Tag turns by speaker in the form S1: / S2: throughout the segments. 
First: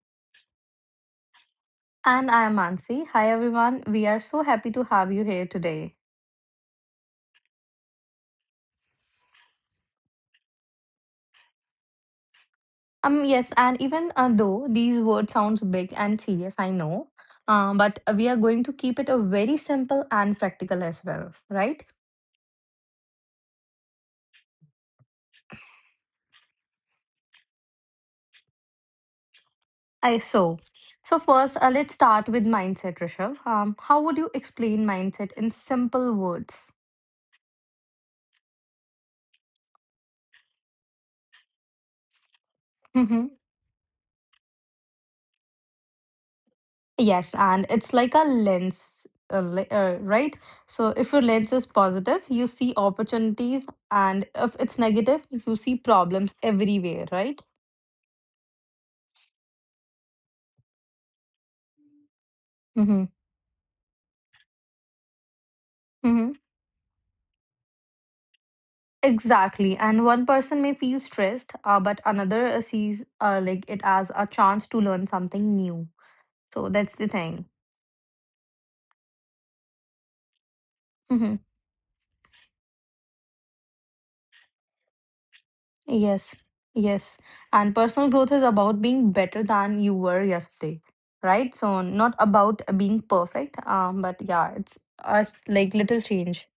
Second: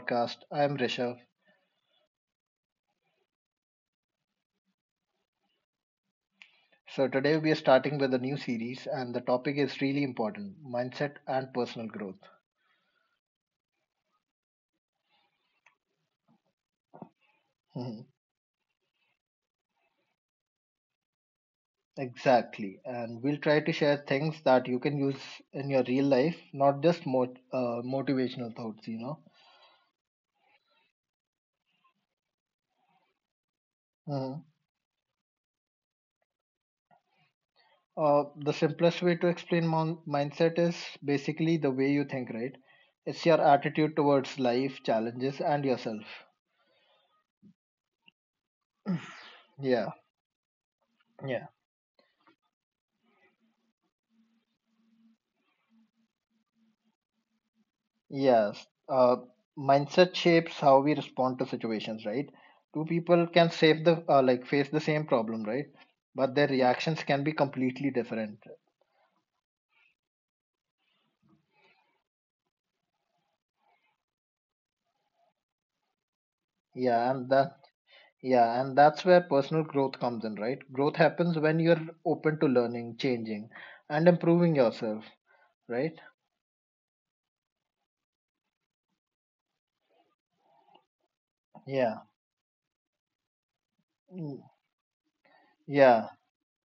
S1: podcast. I'm Rishabh.
S2: And I'm Mansi. Hi everyone. We are so happy to have you here today.
S1: So, today we are starting with a new series, and the topic is really important mindset and personal growth.
S2: Yes, and even though these words sounds big and serious, I know,
S1: Mhm.
S2: but we are going to keep it a very simple and practical as well, right?
S1: Exactly. And we'll try to share things that you can use in your real life, not just motivational thoughts.
S2: I so so first, let's start with mindset, Rishabh. How would you
S1: Mhm.
S2: explain mindset in simple words?
S1: The simplest way to explain mindset is basically the way you think, right? It's your attitude towards life, challenges, and yourself.
S2: Yes, and it's like a lens,
S1: Yeah.
S2: right? So if your lens is positive, you see opportunities, and if it's negative, you see problems everywhere, right?
S1: Yes, mindset shapes how we respond to situations, right? Two
S2: Mm-hmm.
S1: people can save the like face the same problem, right? But
S2: Mm-hmm.
S1: their reactions can be completely different.
S2: Exactly. And one person may feel stressed, but another sees like it as a chance to learn something new. So that's
S1: Yeah,
S2: the
S1: and
S2: thing.
S1: that yeah, and that's where personal growth comes in, right? Growth happens when you're open to learning, changing, and improving yourself, right?
S2: Yes, yes. And personal growth is about being better than you were yesterday, right? So
S1: Yeah,
S2: not about being perfect, but
S1: Mm,
S2: yeah, it's like little
S1: yeah.
S2: change.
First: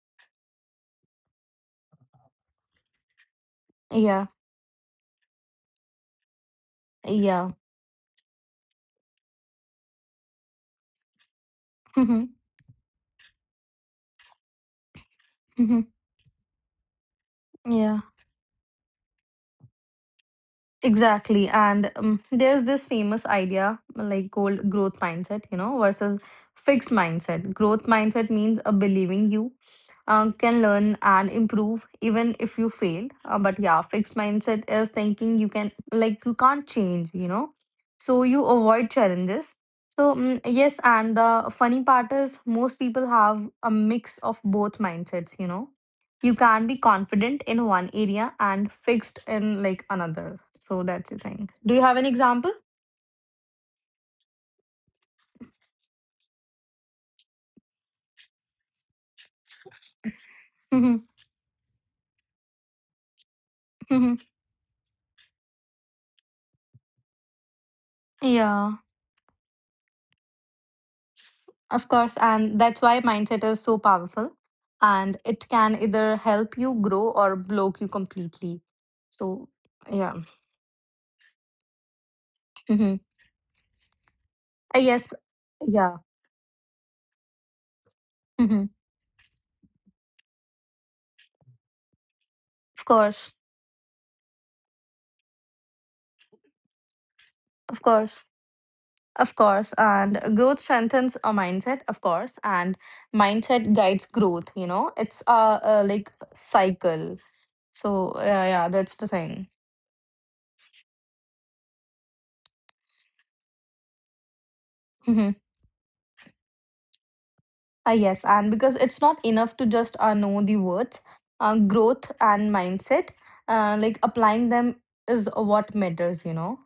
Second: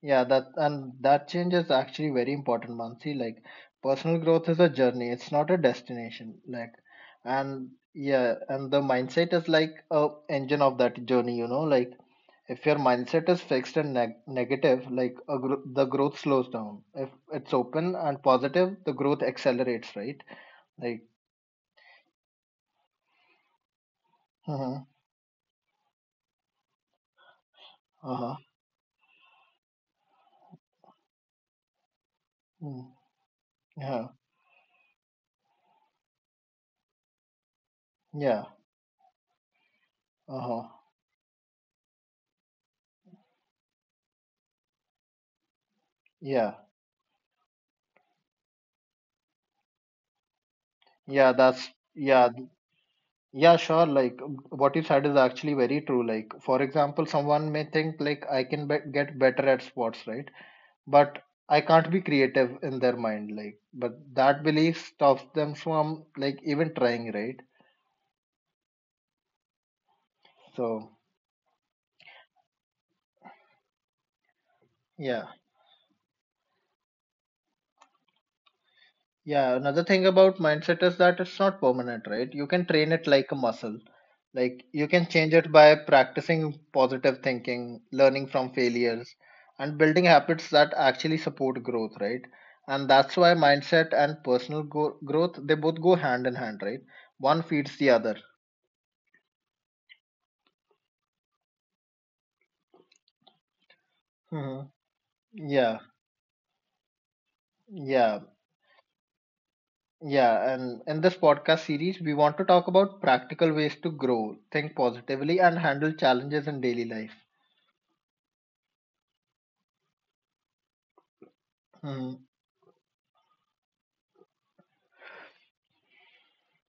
S1: Yeah, that and that change is actually very important, Mansi. Like personal
S2: Yeah,
S1: growth is a journey, it's not a destination. Like
S2: yeah.
S1: and the mindset is like a engine of that journey, like
S2: Mhm,
S1: if your mindset is fixed and negative, like a gro
S2: mhm.
S1: the growth slows down. If it's open
S2: Yeah,
S1: and positive, the growth accelerates, right? Like,
S2: exactly. And there's this famous idea like goal
S1: uh-huh,
S2: growth mindset, you know, versus fixed mindset. Growth mindset
S1: uh-huh,
S2: means a believing you can learn and improve even if you
S1: mm,
S2: fail. But yeah,
S1: yeah,
S2: fixed mindset is thinking you can like you can't change, you know. So
S1: yeah,
S2: you avoid challenges. So
S1: uh-huh,
S2: yes, and the funny part is most people have a mix of both mindsets. You know, you
S1: yeah,
S2: can be confident in one area and fixed in like another. So that's the
S1: yeah,
S2: thing.
S1: that's
S2: Do you have an
S1: yeah,
S2: example?
S1: Yeah, sure. Like what you said is actually very true. Like, for example, someone may think like I can be get better at sports, right? But I can't be creative in their mind, like, but that belief stops them from like even trying, right?
S2: Yeah.
S1: So,
S2: Of course, and that's why mindset is so powerful and
S1: yeah.
S2: it can either help you grow or block you completely. So,
S1: Yeah, another thing
S2: yeah.
S1: about mindset is that it's not permanent, right? You can train
S2: hmm
S1: it like a muscle. Like you can
S2: yes.
S1: change it by
S2: Yeah.
S1: practicing positive thinking, learning from
S2: Hmm.
S1: failures, and building habits that actually support growth, right?
S2: Of
S1: And that's why
S2: course.
S1: mindset and growth, they both go hand in hand, right? One feeds
S2: Of
S1: the other.
S2: course. Of course. And growth strengthens a mindset, of course. And mindset guides growth,
S1: Hmm.
S2: you know, it's a,
S1: Yeah,
S2: a like cycle. So,
S1: yeah,
S2: yeah, yeah, that's the thing.
S1: yeah. And in this podcast series, we want to talk about practical ways to grow, think
S2: Mm-hmm.
S1: positively, and handle challenges in daily life.
S2: Ah, yes, and because it's not enough to just know the words, growth
S1: Mm-hmm.
S2: and mindset, like applying them is what matters, you know?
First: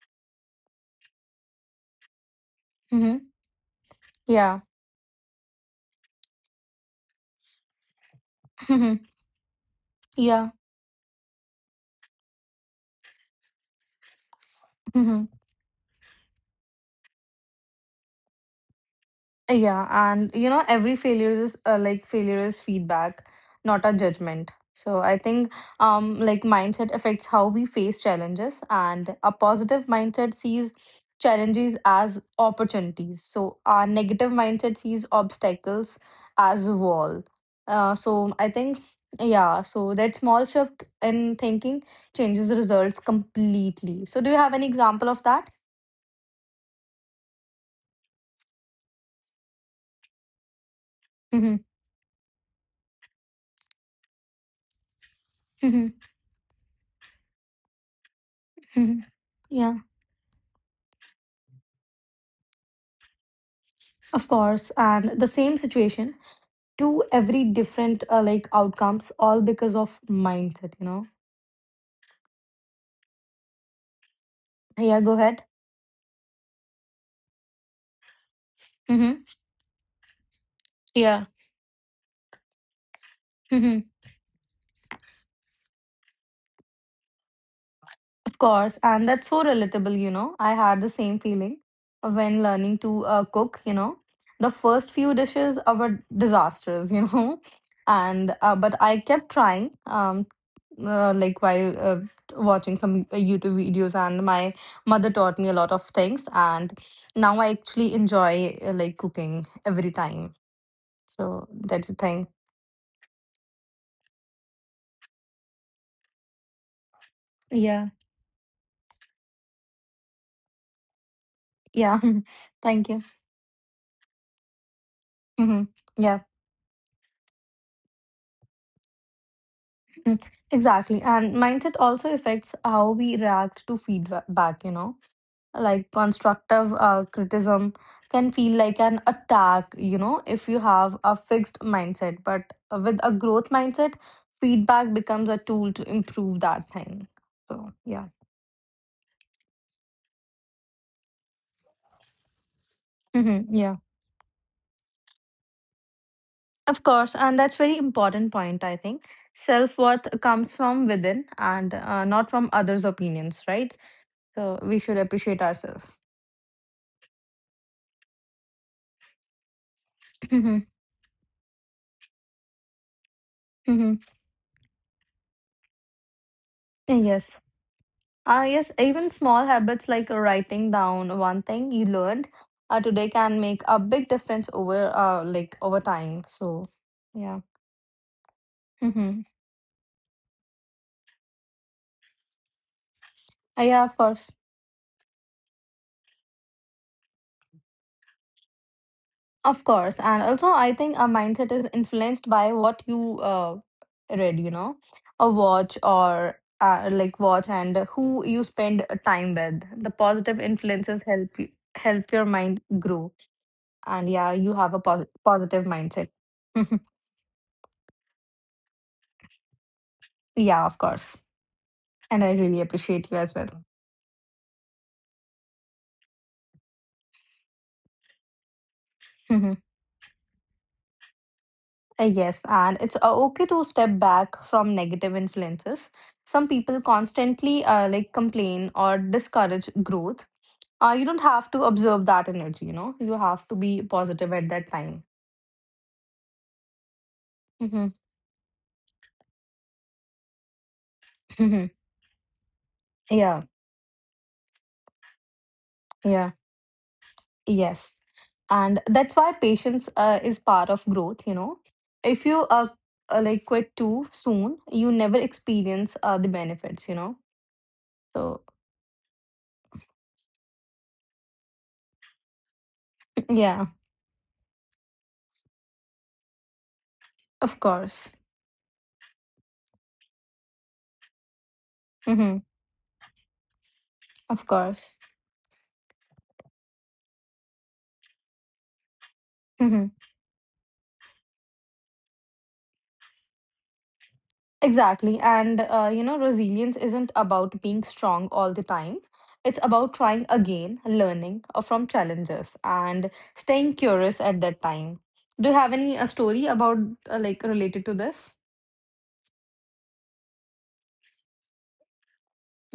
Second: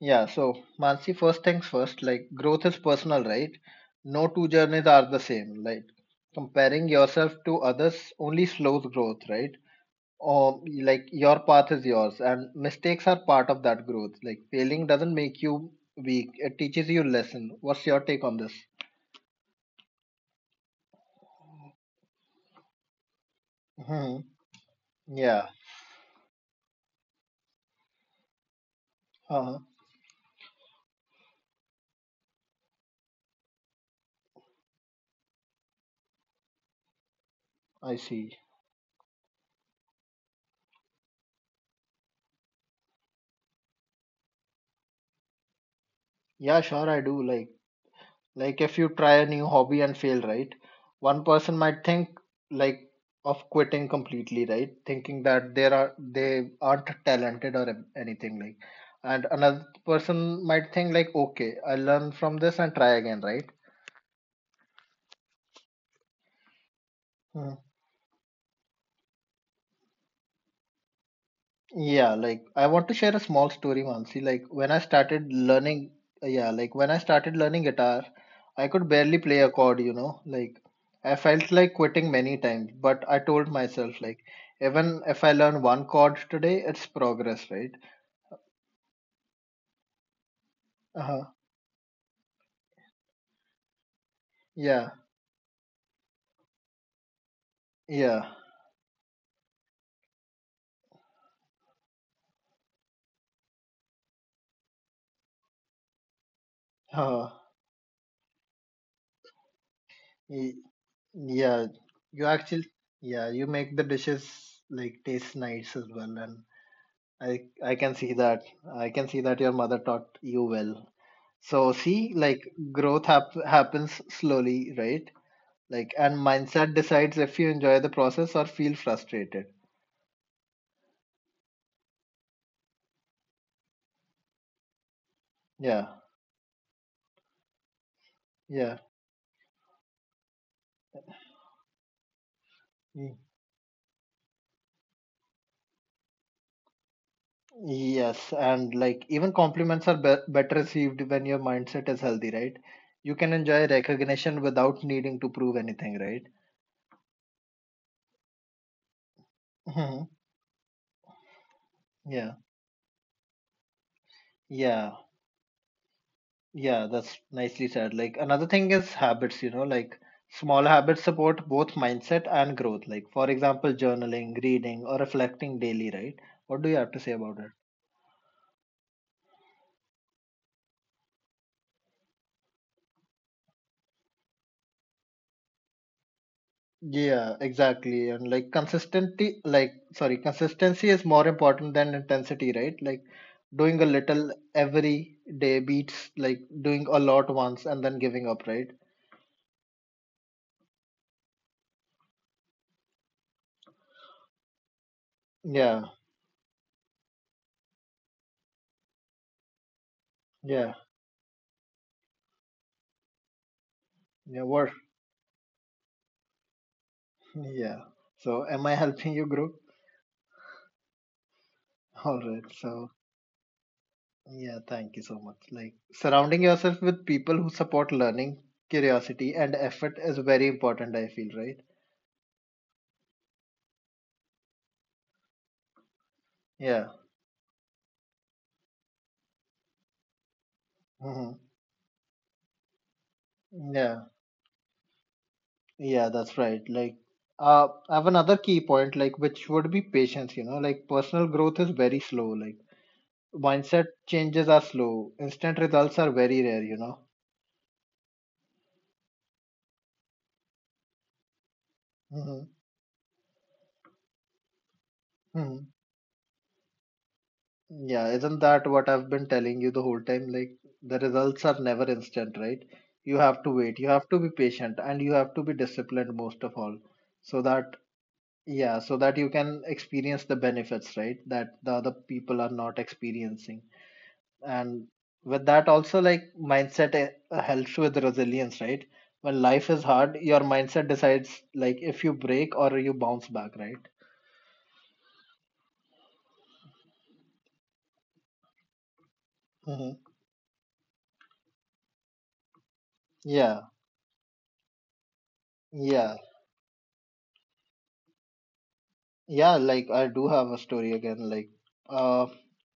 S1: Yeah, so Mansi, first things first, like growth is personal,
S2: Mm-hmm.
S1: right? No two
S2: Yeah.
S1: journeys are the same. Like comparing yourself to others only slows
S2: Mm-hmm.
S1: growth, right?
S2: Yeah.
S1: Or like your path is yours, and mistakes are part of that growth. Like failing doesn't make you weak, it teaches you lesson. What's your take on this?
S2: Yeah, and you know, every failure is like failure is feedback, not a
S1: Hmm.
S2: judgment. So I
S1: Yeah.
S2: think like mindset affects how we face challenges and a
S1: Uh-huh.
S2: positive mindset sees challenges as opportunities. So our negative mindset sees obstacles as a wall.
S1: I
S2: So
S1: see.
S2: I think, yeah, so that small shift in thinking changes results completely. So do you have an example of that?
S1: Yeah, sure, I do. Like. Like if you try a new hobby and fail, right? One person might think like of quitting completely, right? Thinking that there are they aren't talented or anything like.
S2: Mm-hmm.
S1: And another
S2: Yeah.
S1: person might think like, okay, I'll learn from this and try again, right?
S2: Of course, and the same situation, two every
S1: Hmm.
S2: different like outcomes, all because of mindset. You know.
S1: Yeah, like I want to share a small story, Mansi.
S2: Yeah. Go ahead.
S1: Like when I started learning guitar, I could barely
S2: Mm-hmm.
S1: play a chord. Like I
S2: Yeah.
S1: felt like quitting many times, but I told myself, like, even if I learn one chord today, it's progress, right?
S2: Of course, and that's so relatable, you know. I had the same
S1: Uh-huh.
S2: feeling when learning to cook, you know. The
S1: Yeah,
S2: first few dishes were disasters, you know.
S1: yeah.
S2: And But I kept trying um while watching some YouTube videos and my mother taught me a lot of things and
S1: Uh,
S2: now I actually enjoy like cooking every time.
S1: y-
S2: So
S1: yeah,
S2: that's the
S1: you
S2: thing.
S1: actually, yeah, you make the dishes like taste nice as well, and I
S2: Yeah.
S1: can see that. I can see that your mother taught you well. So
S2: Yeah.
S1: see, like
S2: Thank you.
S1: growth hap happens slowly, right?
S2: Hmm.
S1: Like, and
S2: Yeah.
S1: mindset decides if you enjoy the process or feel frustrated.
S2: Mm, Exactly. And mindset also affects how we react to feedback, you know,
S1: Yeah,
S2: like constructive criticism can feel
S1: yeah.
S2: like an attack, you know, if you have a fixed mindset. But with a
S1: Mm.
S2: growth mindset, feedback becomes a tool to improve that thing. So, yeah.
S1: Yes, and like even compliments are be better received when your mindset is healthy, right? You can
S2: Hmm.
S1: enjoy
S2: Yeah.
S1: recognition without needing to prove anything, right?
S2: Of course. And that's very important point, I think. Self
S1: Hmm.
S2: worth comes from within and not
S1: Yeah,
S2: from others' opinions, right? So we
S1: yeah.
S2: should appreciate ourselves.
S1: Yeah, that's nicely said. Like another thing is habits, like
S2: hmm
S1: small habits support both mindset and growth. Like for example,
S2: hmm
S1: journaling, reading, or reflecting daily, right? What do you have to say about
S2: Yes.
S1: it?
S2: Yes, even small habits like writing down one thing you learned today can make a big difference over time. So,
S1: Yeah,
S2: yeah.
S1: exactly. And like
S2: Mm-hmm.
S1: consistency is more important than intensity, right? Like doing a
S2: Yeah, of
S1: little
S2: course.
S1: every day beats like doing a lot once and then giving up, right?
S2: Of course. And also, I think our mindset is influenced by what you read, you know, a watch
S1: Yeah,
S2: or like watch and who you spend time with. The positive
S1: yeah,
S2: influences help you, help your mind grow. And yeah,
S1: yeah.
S2: you
S1: What?
S2: have a positive mindset.
S1: Yeah. So, am I helping you, group?
S2: Yeah, of course.
S1: All
S2: And I
S1: right.
S2: really
S1: So.
S2: appreciate you as well.
S1: Yeah, thank you so much. Like surrounding yourself with people who support learning, curiosity, and
S2: Mhm.
S1: effort is very important, I feel, right?
S2: Yes, and it's okay to step back from negative influences. Some people
S1: Yeah.
S2: constantly like complain or discourage growth. You don't
S1: Mm-hmm.
S2: have to observe that energy, you know. You have to be
S1: Yeah.
S2: positive at that time.
S1: Yeah, that's right. Like, I
S2: Mhm.
S1: have another key point, like, which would be patience, like personal growth is
S2: Mhm.
S1: very slow. Like,
S2: Yeah,
S1: mindset changes are slow. Instant results are
S2: yeah,
S1: very rare.
S2: yes, and that's why patience is part of growth. You know, if
S1: Mm-hmm.
S2: you like quit too soon, you never
S1: Mm-hmm.
S2: experience the benefits. You know,
S1: Yeah, isn't
S2: so
S1: that what I've been telling you the whole time? Like, the results are never instant, right? You have to
S2: yeah,
S1: wait, you have to be patient, and you have to be disciplined most of all, so that,
S2: of course.
S1: yeah, so that you can experience the benefits, right? That the other
S2: Hmm.
S1: people are not experiencing.
S2: Of
S1: And
S2: course.
S1: with that, also, like, mindset helps with resilience, right? When life is
S2: Hmm.
S1: hard, your mindset decides, like, if you break or you bounce back, right?
S2: Exactly. And, resilience isn't about being strong all the time. It's
S1: Hmm.
S2: about trying again, learning from challenges, and
S1: Yeah,
S2: staying curious at that time. Do you have any
S1: yeah.
S2: story related to this?
S1: Yeah, like I do have a story again. Uh,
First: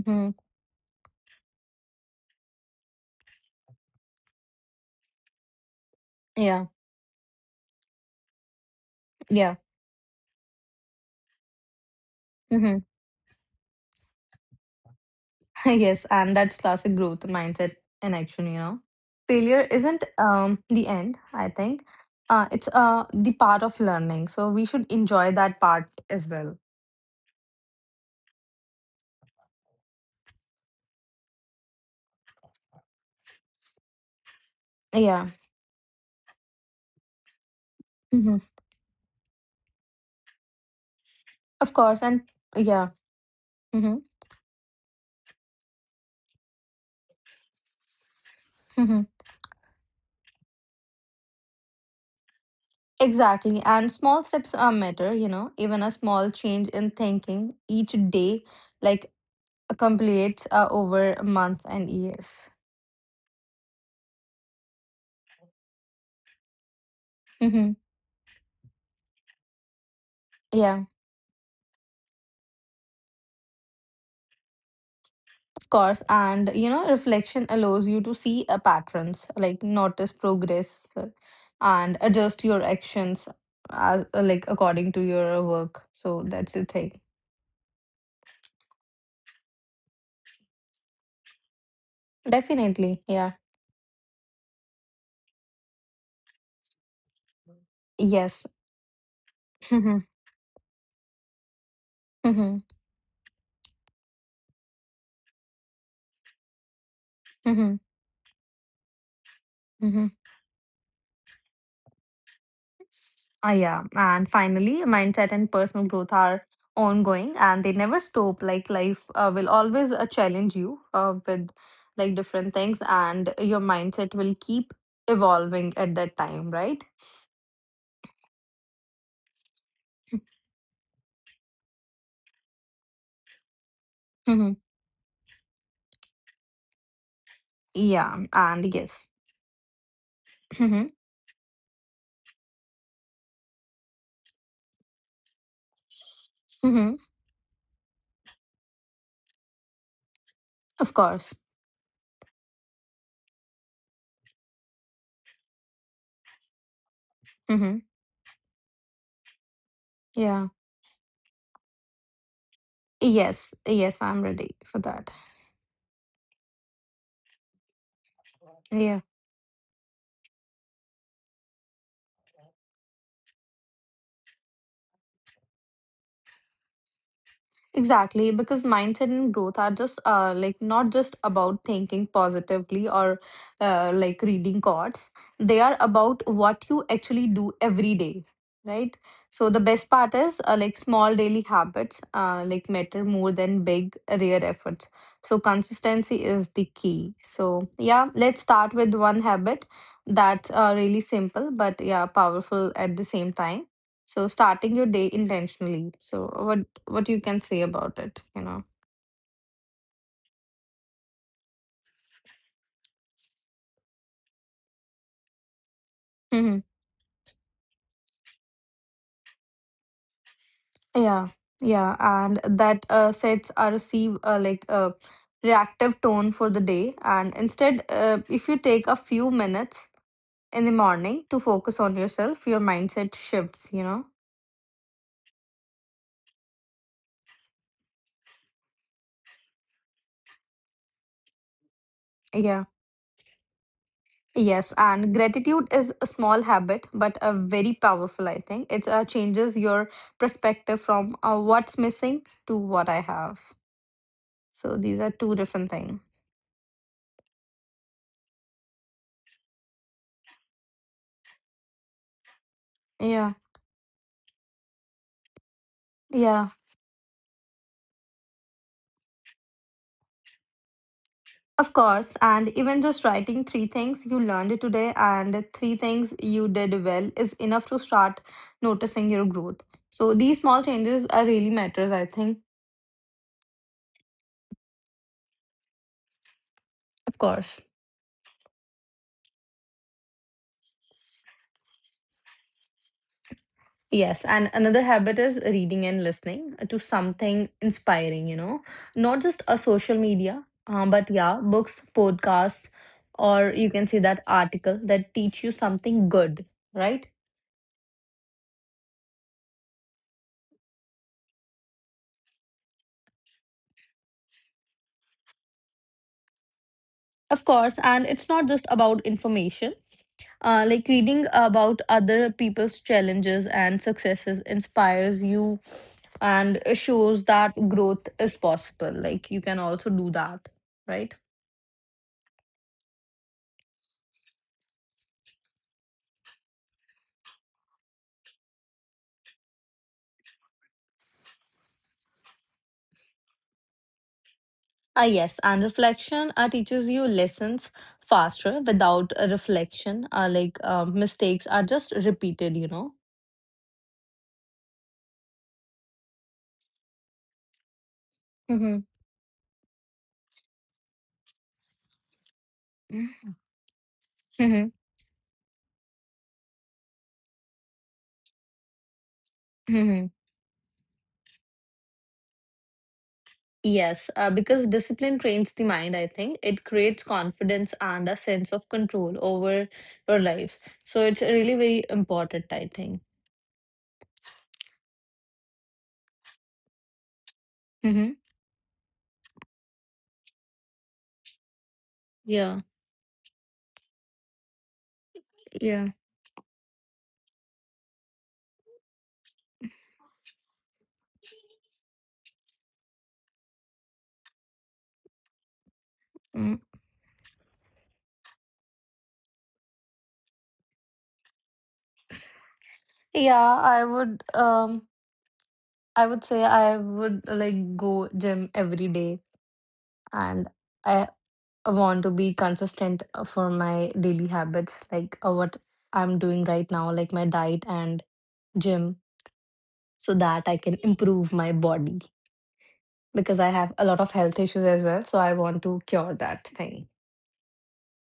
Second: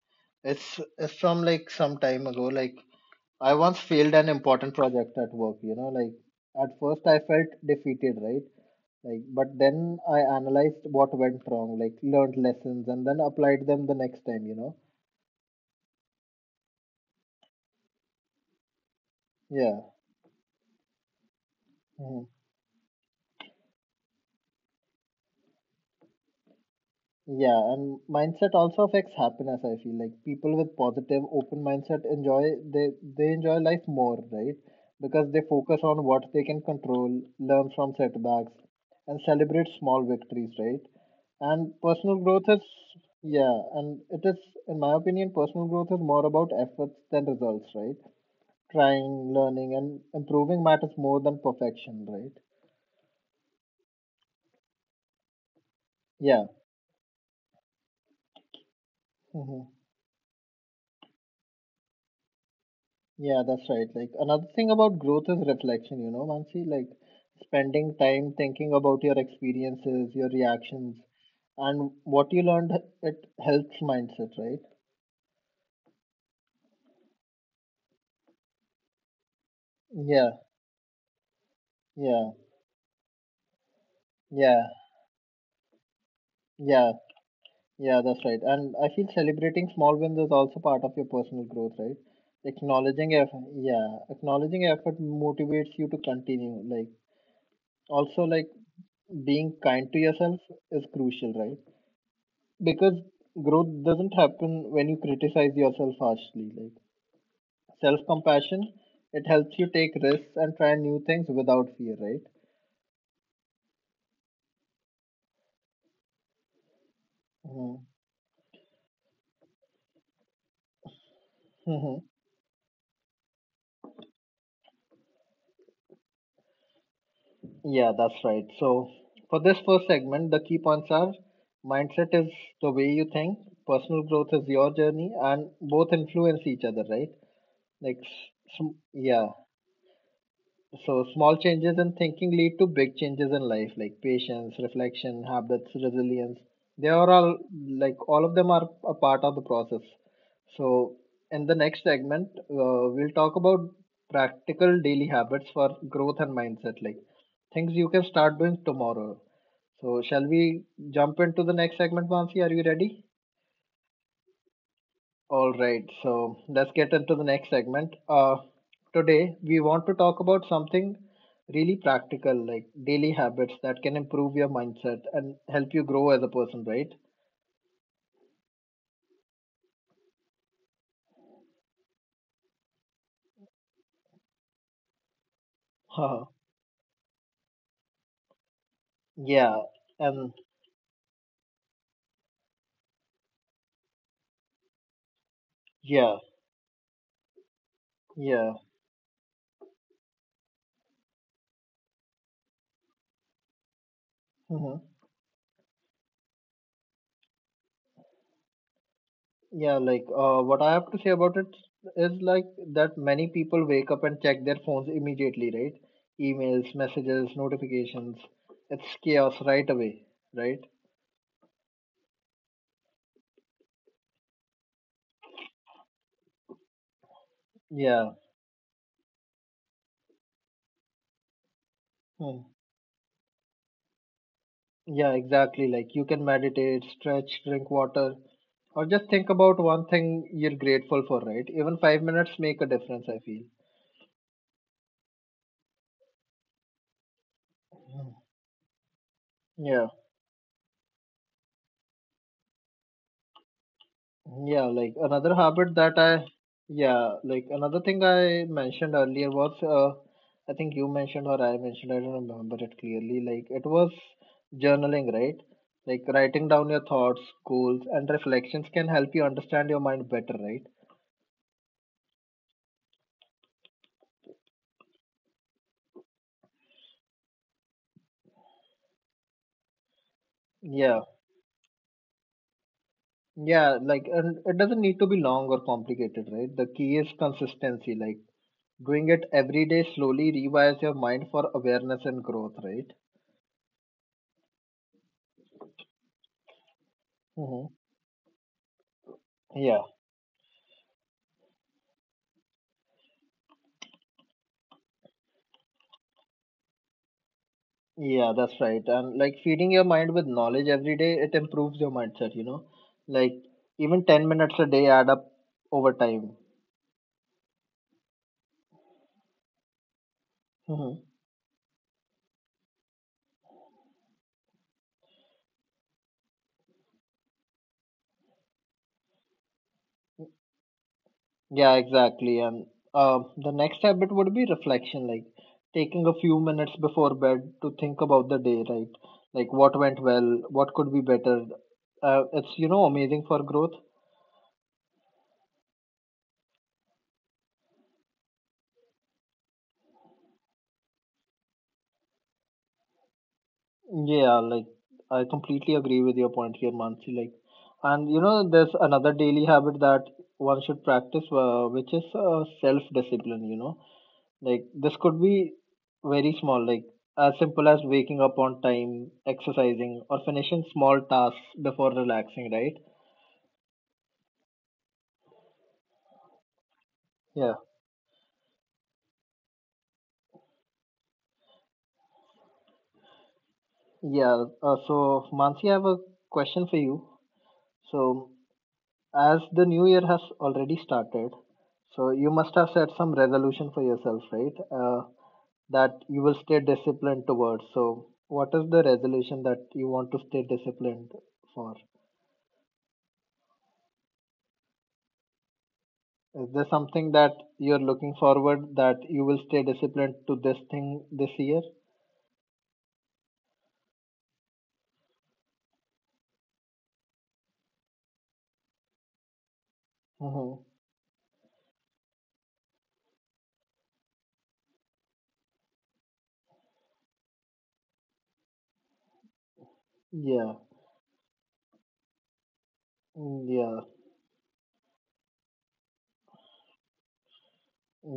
S2: Hmm.
S1: it's from like some time ago. Like, I once failed an important project at work.
S2: Yeah.
S1: At first I felt defeated, right? Like,
S2: Yeah.
S1: but then I analyzed what went wrong, like learned
S2: Hmm.
S1: lessons, and then applied them the next time. You know?
S2: Yes. And that's classic growth mindset in action, you know. Failure
S1: Yeah.
S2: isn't the end, I think.
S1: Mm-hmm.
S2: It's the part of learning. So we should enjoy that part as well.
S1: Yeah, and mindset also affects happiness, I feel. Like people with positive, open mindset enjoy they they enjoy life more, right?
S2: Yeah.
S1: Because they focus on what they can control, learn from setbacks, and celebrate small victories, right?
S2: Of
S1: And
S2: course,
S1: personal
S2: and
S1: growth is
S2: yeah,
S1: yeah, and
S2: hmm
S1: it is In my opinion, personal growth is more about efforts than results, right?
S2: hmm
S1: Trying, learning, and improving matters more than perfection, right?
S2: exactly. And small steps are matter, you know, even a small
S1: Yeah.
S2: change in thinking each day, like
S1: Hmm.
S2: accumulates over months and years.
S1: Yeah, that's right. Like another thing about growth is reflection, you know, Mansi, like
S2: Hmm.
S1: spending time thinking about your experiences, your
S2: Yeah,
S1: reactions, and what you learned, it helps mindset, right?
S2: of course. And, you know, reflection allows you to see patterns, like notice
S1: Yeah,
S2: progress and
S1: yeah,
S2: adjust your actions, like
S1: yeah,
S2: according to your work. So that's the
S1: yeah,
S2: thing.
S1: yeah, that's right. And I feel celebrating small wins is also part of your personal growth, right?
S2: Definitely. Yeah.
S1: Acknowledging effort motivates you to continue. Like also
S2: Yes.
S1: like being kind to
S2: hmm
S1: yourself is crucial, right?
S2: hmm
S1: Because growth doesn't happen when you criticize yourself harshly, like self compassion, it helps you take
S2: hmm
S1: risks and try new things without fear, right?
S2: Ah, yeah. And finally, mindset and personal growth are ongoing and they
S1: Mm-hmm.
S2: never stop. Like life will always challenge you with
S1: Mm-hmm.
S2: like different things, and your mindset will keep evolving at that time, right?
S1: Yeah, that's right. So for this first segment, the key points are mindset is the way you think, personal growth is
S2: Hmm.
S1: your journey, and both influence each other, right? like s-
S2: Yeah. And
S1: sm-
S2: yes.
S1: yeah
S2: Hmm.
S1: So small changes in thinking lead to big changes in life, like patience, reflection, habits, resilience. They
S2: Hmm.
S1: are all like all of them are a part of the process.
S2: Of
S1: So
S2: course.
S1: in the next segment, we'll talk about practical daily habits for growth and mindset, like things
S2: Hmm.
S1: you can start doing tomorrow. So shall
S2: Yeah.
S1: we jump into the next segment, Mansi? Are you ready?
S2: Yes. Yes. I'm ready for that.
S1: All right, so let's get into the next segment.
S2: Yeah.
S1: Today, we want to talk about something really practical, like daily habits that can improve your mindset and help you grow as a person, right?
S2: Exactly, because mindset and growth are just like not just about thinking positively or like reading quotes. They are about
S1: Huh.
S2: what you actually do every day, right? So
S1: yeah,
S2: the best part
S1: and
S2: is like small daily habits like matter more than big rare efforts. So
S1: yeah,
S2: consistency is the key. So yeah, let's
S1: yeah,
S2: start with one habit that's really simple but yeah powerful at the same time, so
S1: hmm
S2: starting your day intentionally. So what you can say about it, you know?
S1: Yeah, like what I have to say about it is like that many people wake up and check their phones immediately, right?
S2: Hmm.
S1: Emails, messages, notifications. It's chaos right away, right?
S2: Yeah, yeah, and that sets a receive like a reactive tone for the day. And instead,
S1: Yeah.
S2: if you take a few minutes in the morning to focus on
S1: Hmm.
S2: yourself, your mindset shifts. You know?
S1: Yeah, exactly. Like you can meditate, stretch, drink water, or just think about one thing you're grateful for, right? Even 5 minutes make a
S2: Yeah.
S1: difference, I feel.
S2: Yes, and gratitude is a small habit, but a very
S1: Mm.
S2: powerful. I think it changes
S1: Yeah.
S2: your perspective from what's missing to what I have.
S1: Yeah,
S2: So
S1: like
S2: these are
S1: another
S2: two
S1: habit
S2: different
S1: that
S2: things.
S1: I, yeah, like another thing I mentioned earlier was, I think you mentioned or I mentioned, I don't remember it clearly.
S2: Yeah.
S1: Like it was journaling, right? Like writing
S2: Yeah.
S1: down your thoughts, goals, and reflections can help you understand your mind better, right?
S2: Of course. And even just writing three things you learned today and three things you did well is enough to start noticing your growth. So these small
S1: Yeah.
S2: changes are really matters, I think.
S1: Yeah, like and it doesn't need to be long or complicated, right? The key is
S2: Of course.
S1: consistency, like doing it every day slowly rewires your mind for awareness and growth, right?
S2: Yes. And another habit is reading and listening to something
S1: Hmm.
S2: inspiring, you know, not just a
S1: Yeah,
S2: social media, but yeah, books, podcasts, or you can say that article that teach you something good, right?
S1: yeah, that's right. And like feeding your mind with knowledge every day, it improves your mindset, you know? Like even 10 minutes a day add up over time.
S2: Of course, and it's not just about information. Like
S1: Mm-hmm.
S2: reading about other people's challenges and successes inspires you and shows that growth is possible. Like you can also do that, right?
S1: Yeah, exactly. And the next habit would be reflection, like taking a few minutes before bed to think about the day, right? Like what went well, what could be better. It's, you know, amazing for growth.
S2: Ah, yes, and reflection teaches you lessons faster without a reflection. Like mistakes are just repeated, you know.
S1: Yeah, like I completely agree with your point here, Mansi. Like, and you know, there's
S2: Mm-hmm.
S1: another daily habit that one should practice, which is self-discipline, you know. Like this could be very small, like as simple as waking up on time, exercising,
S2: Mm-hmm.
S1: or finishing small tasks before relaxing, right?
S2: Yes, because discipline trains the mind, I think. It creates
S1: Yeah.
S2: confidence and a sense of control over your lives. So it's really very important, I think.
S1: Yeah. So, Mansi, I have a question for you.
S2: Mm-hmm.
S1: So, as the new year has already started, so you must have
S2: Yeah.
S1: set some resolution for yourself, right? That
S2: Yeah.
S1: you will stay disciplined towards. So, what is the resolution that you want to stay disciplined for? Is
S2: Mm.
S1: there something that you're looking forward that you will stay disciplined to this thing this year?
S2: Yeah, I would say I would go gym every day and
S1: Mm-hmm.
S2: I want to be consistent for my daily habits, like what I'm doing right now, like my diet and gym, so
S1: Yeah,
S2: that I can improve my body. Because
S1: Mm,
S2: I have
S1: yeah,
S2: a lot of health issues as well, so I want to cure that thing.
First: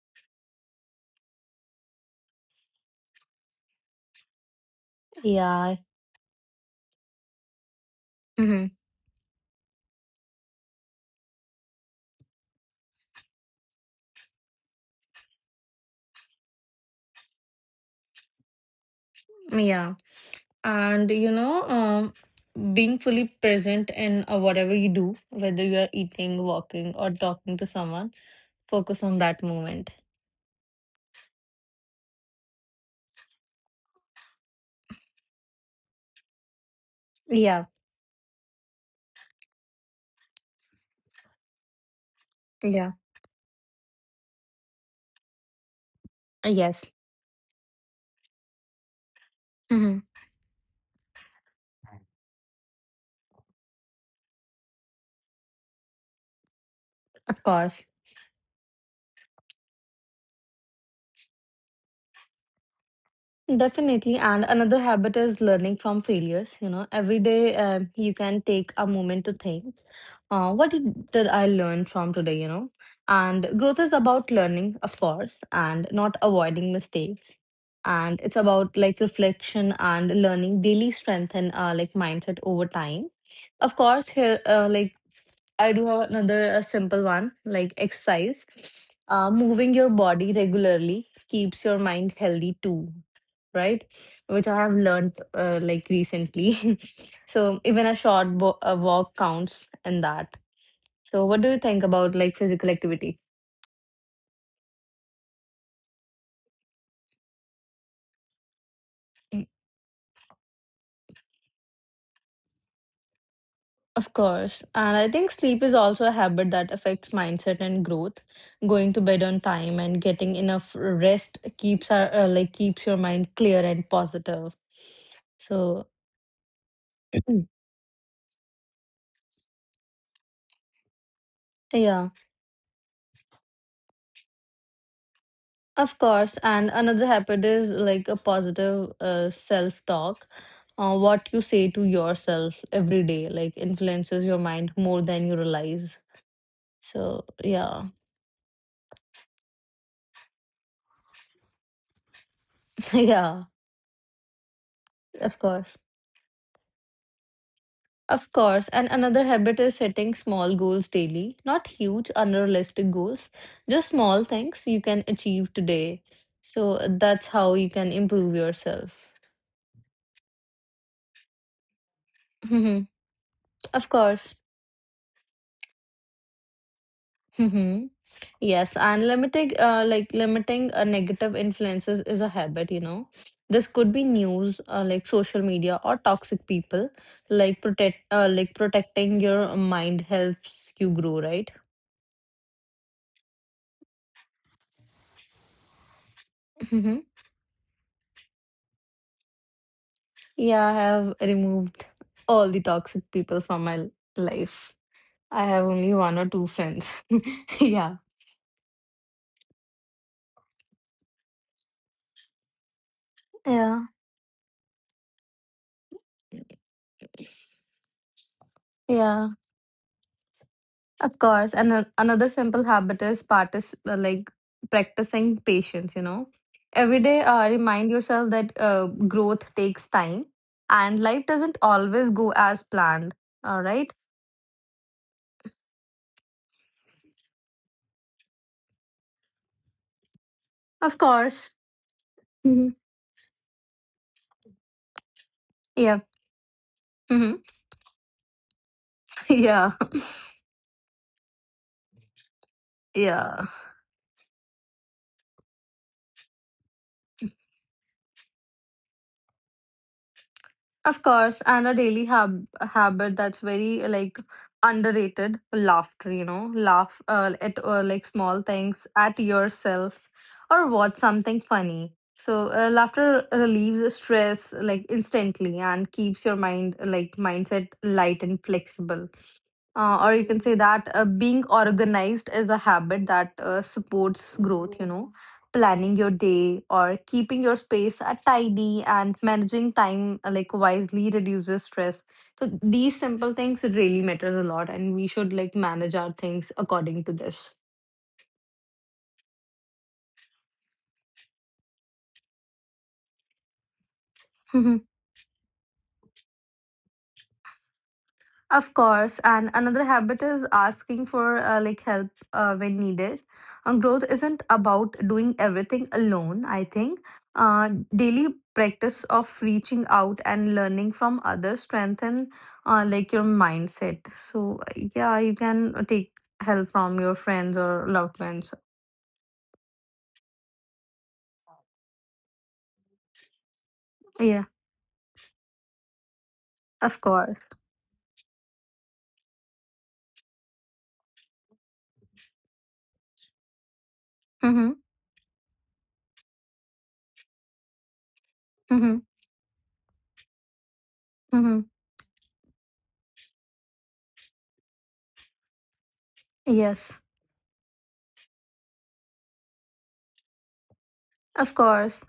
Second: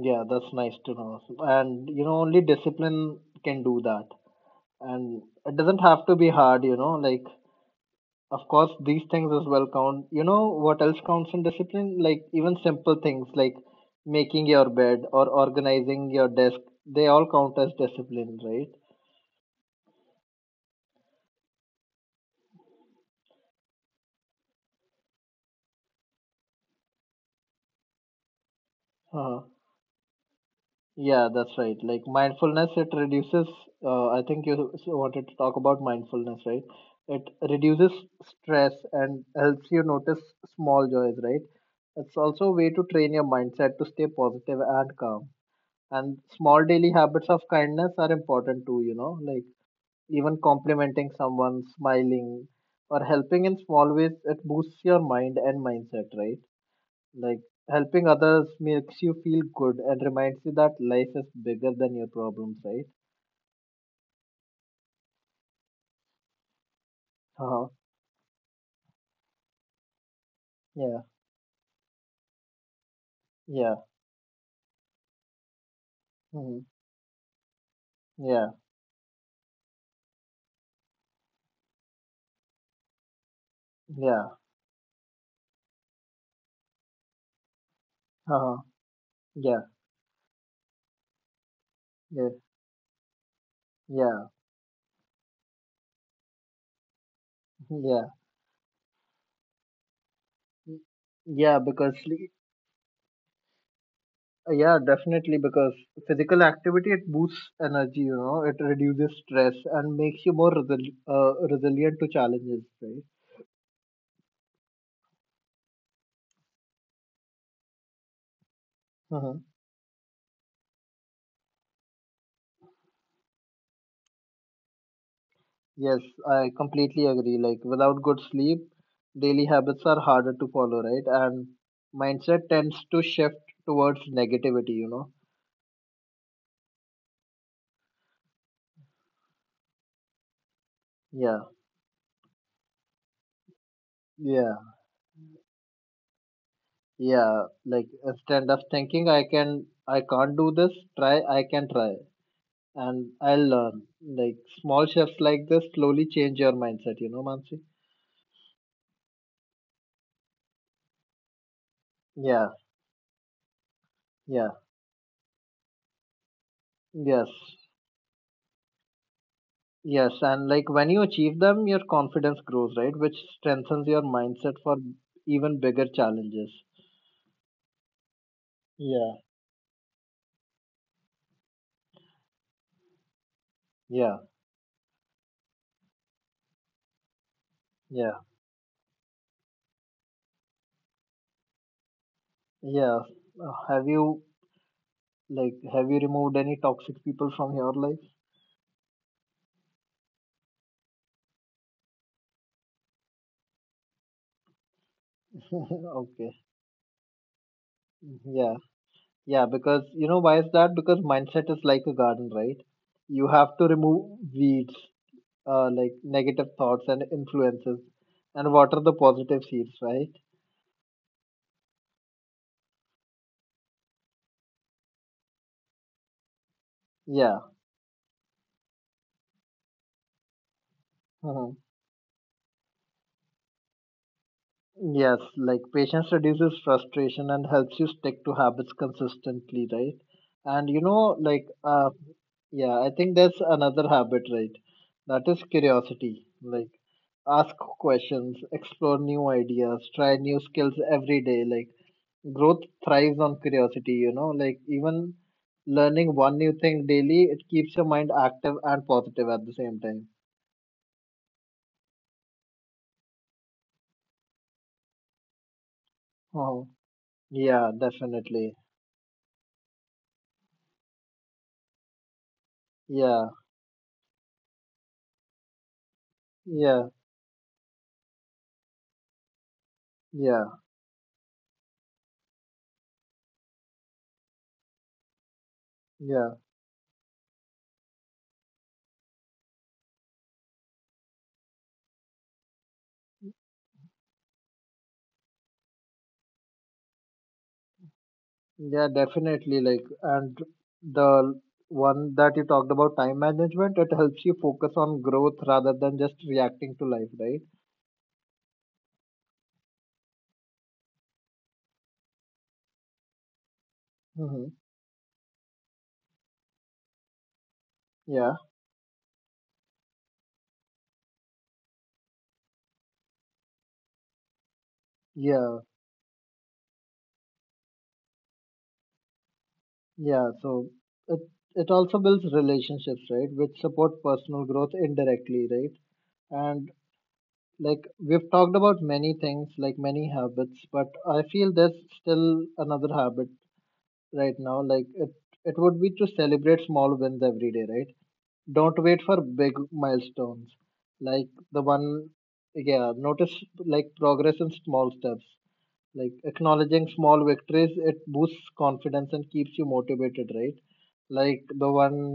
S1: yeah. That's nice to know. And you know, only discipline can do that. And it
S2: Yeah.
S1: doesn't have to be hard. You know, like of
S2: Mm-hmm.
S1: course these things as well count. You know what else counts in discipline? Like even simple things like making your bed or organizing your desk. They all count as discipline, right?
S2: Yeah. And you know, being fully present in whatever you do, whether you're eating, walking, or talking to someone, focus on that
S1: Uh-huh.
S2: moment.
S1: Yeah, that's right. Like mindfulness, it reduces. I think wanted to talk about mindfulness, right? It
S2: Yeah.
S1: reduces stress and helps you notice small joys, right? It's also a way to
S2: Yeah.
S1: train your mindset to stay positive and calm. And small daily
S2: Yes.
S1: habits of kindness are important too, you know, like
S2: Mm-hmm.
S1: even complimenting someone, smiling, or helping in small ways, it boosts your mind and mindset, right? Like
S2: Of course.
S1: helping others makes you feel good and reminds you that life is bigger than your problems, right?
S2: Definitely. And another habit is learning from failures. You know, every day
S1: Uh-huh.
S2: you can take a moment to think, what
S1: Yeah.
S2: did I learn from today, you know? And
S1: Yeah.
S2: growth is about learning, of course, and not
S1: Mm-hmm.
S2: avoiding mistakes. And it's
S1: Yeah.
S2: about like reflection and learning daily strengthen like mindset over time. Of course,
S1: Yeah.
S2: here like I do have another, a simple one like exercise.
S1: Uh-huh. Yeah.
S2: Moving your body regularly keeps your mind
S1: Yeah.
S2: healthy too, right?
S1: Yeah.
S2: Which I have learned like recently. So even a
S1: Yeah.
S2: short bo- a walk counts in that. So what do
S1: Yeah,
S2: you think
S1: because
S2: about like physical activity?
S1: yeah, definitely because physical activity it boosts energy, you know, it reduces
S2: Mm,
S1: stress and makes you more resilient to challenges, right?
S2: Of course, and I think sleep is also a habit that affects mindset and growth. Going to bed
S1: Uh-huh.
S2: on time and getting enough rest keeps our like keeps your mind clear and positive. So.
S1: Yes, I completely agree.
S2: Mm.
S1: Like without good sleep, daily habits are harder to follow, right? And
S2: Yeah,
S1: mindset tends to shift towards negativity, you know.
S2: of course. And another habit is like a positive self-talk. What
S1: Yeah,
S2: you say to yourself every day, like influences your
S1: yeah,
S2: mind more than you realize. So
S1: yeah. Like
S2: yeah,
S1: instead of thinking I can't do this, try I can try and I'll
S2: yeah,
S1: learn. Like small shifts
S2: of
S1: like this
S2: course.
S1: slowly change your mindset, you know, Mansi?
S2: Of course. And another habit is setting small goals daily, not huge,
S1: Yeah,
S2: unrealistic goals, just small
S1: yeah.
S2: things you can achieve today. So
S1: Yes,
S2: that's how you can improve yourself.
S1: Yes, and like when you achieve them, your confidence grows, right? Which strengthens
S2: Of
S1: your
S2: course.
S1: mindset for even bigger challenges.
S2: Yes, and
S1: Yeah,
S2: limiting negative influences is a habit, you know. This could be
S1: yeah,
S2: news, like social media or toxic people, like
S1: yeah,
S2: protecting your mind helps you grow, right?
S1: yeah. Have you have you removed any toxic
S2: Mhm.
S1: people from your life?
S2: Yeah, I have removed all the toxic people from my life. I have only one
S1: Okay.
S2: or two friends. Yeah.
S1: Yeah. Yeah, because you know why is that? Because mindset is like a garden, right? You have to
S2: Yeah.
S1: remove weeds, like negative thoughts and influences, and water the
S2: Yeah.
S1: positive seeds, right?
S2: Of course, and another simple habit is practicing patience. You know, every day
S1: Yeah.
S2: remind yourself that growth takes time, and life doesn't always go as planned. All right,
S1: Yes, like patience reduces frustration and helps you stick to habits consistently, right? And you
S2: of
S1: know,
S2: course. hmm
S1: yeah, I think that's another habit, right? That is
S2: Yeah.
S1: curiosity. Like,
S2: hmm
S1: ask questions, explore new
S2: Yeah.
S1: ideas, try new skills every day. Like, growth thrives on
S2: Yeah.
S1: curiosity, you know, like, even learning one new thing daily, it keeps your mind active and positive at the same time.
S2: Of course, and a daily habit that's very like underrated laughter, you know,
S1: Oh,
S2: laugh uh, at
S1: yeah,
S2: uh, like small
S1: definitely.
S2: things at yourself or watch something funny. So
S1: Yeah,
S2: laughter relieves stress like instantly and keeps your mind
S1: yeah,
S2: like mindset light and flexible. Or you
S1: yeah.
S2: can say that being organized is a habit that supports growth, you know, planning your
S1: Yeah,
S2: day or keeping your space tidy and managing time wisely reduces stress. So these simple things really matters a lot, and we should like manage our things according to this.
S1: Yeah, definitely. Like, and the one that you talked about, time management, it helps you focus on growth rather than just reacting to life, right?
S2: Of course, and another habit is asking for help when needed. And growth
S1: Mm-hmm.
S2: isn't about doing everything alone, I think.
S1: Yeah,
S2: Daily practice of reaching out and learning from others strengthen your mindset. So yeah, you
S1: yeah,
S2: can take help from your friends or loved ones.
S1: yeah. So it it also builds relationships, right, which support personal
S2: Yeah,
S1: growth indirectly, right? And
S2: of course.
S1: like we've talked about many things, like many habits, but I feel there's still another habit right now.
S2: Mm-hmm.
S1: Like it would be to celebrate small wins every day, right? Don't wait
S2: Mm-hmm.
S1: for big milestones like the
S2: Mm-hmm.
S1: one, yeah, notice like progress in small steps, like acknowledging
S2: Yes,
S1: small victories, it boosts confidence and keeps you motivated, right? Like
S2: of
S1: the one
S2: course.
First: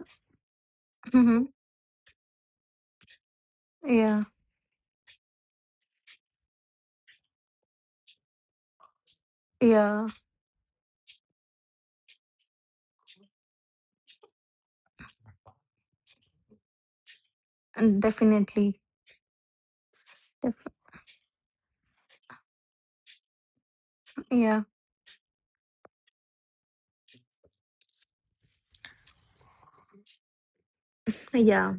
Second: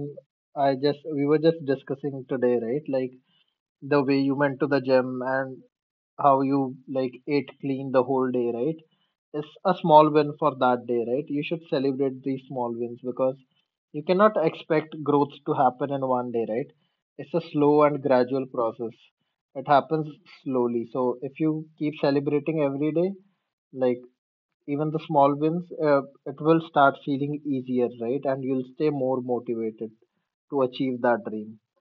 S1: I just, we were
S2: Mm-hmm.
S1: just discussing today, right? Like the way
S2: Yeah,
S1: you went to the gym and how you like ate clean the whole day, right? It's a
S2: yeah,
S1: small win for that day, right? You should celebrate these small wins because you cannot expect growth to happen in one day, right? It's a slow
S2: and
S1: and gradual
S2: definitely.
S1: process. It happens
S2: Def-
S1: slowly. So if you keep celebrating every day, like
S2: yeah,
S1: even the small wins, it will start feeling easier, right? And you'll stay more motivated to achieve that dream.
S2: yeah.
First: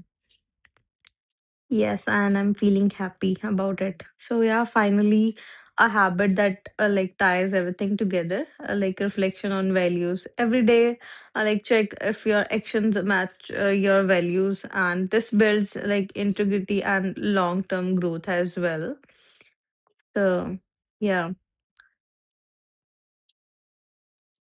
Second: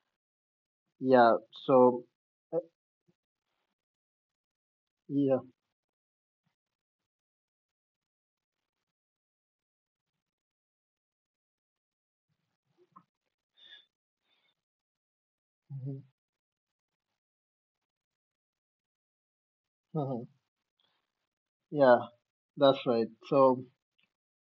S1: Yeah.
S2: Yes,
S1: So,
S2: and I'm
S1: uh,
S2: feeling happy about it. So yeah, finally
S1: yeah.
S2: a habit that ties everything together, reflection on values. Every day, check if your actions match your values, and this builds
S1: Mm-hmm.
S2: like integrity and long-term growth as well.
S1: Mhm.
S2: So yeah.
S1: Yeah, that's right. So,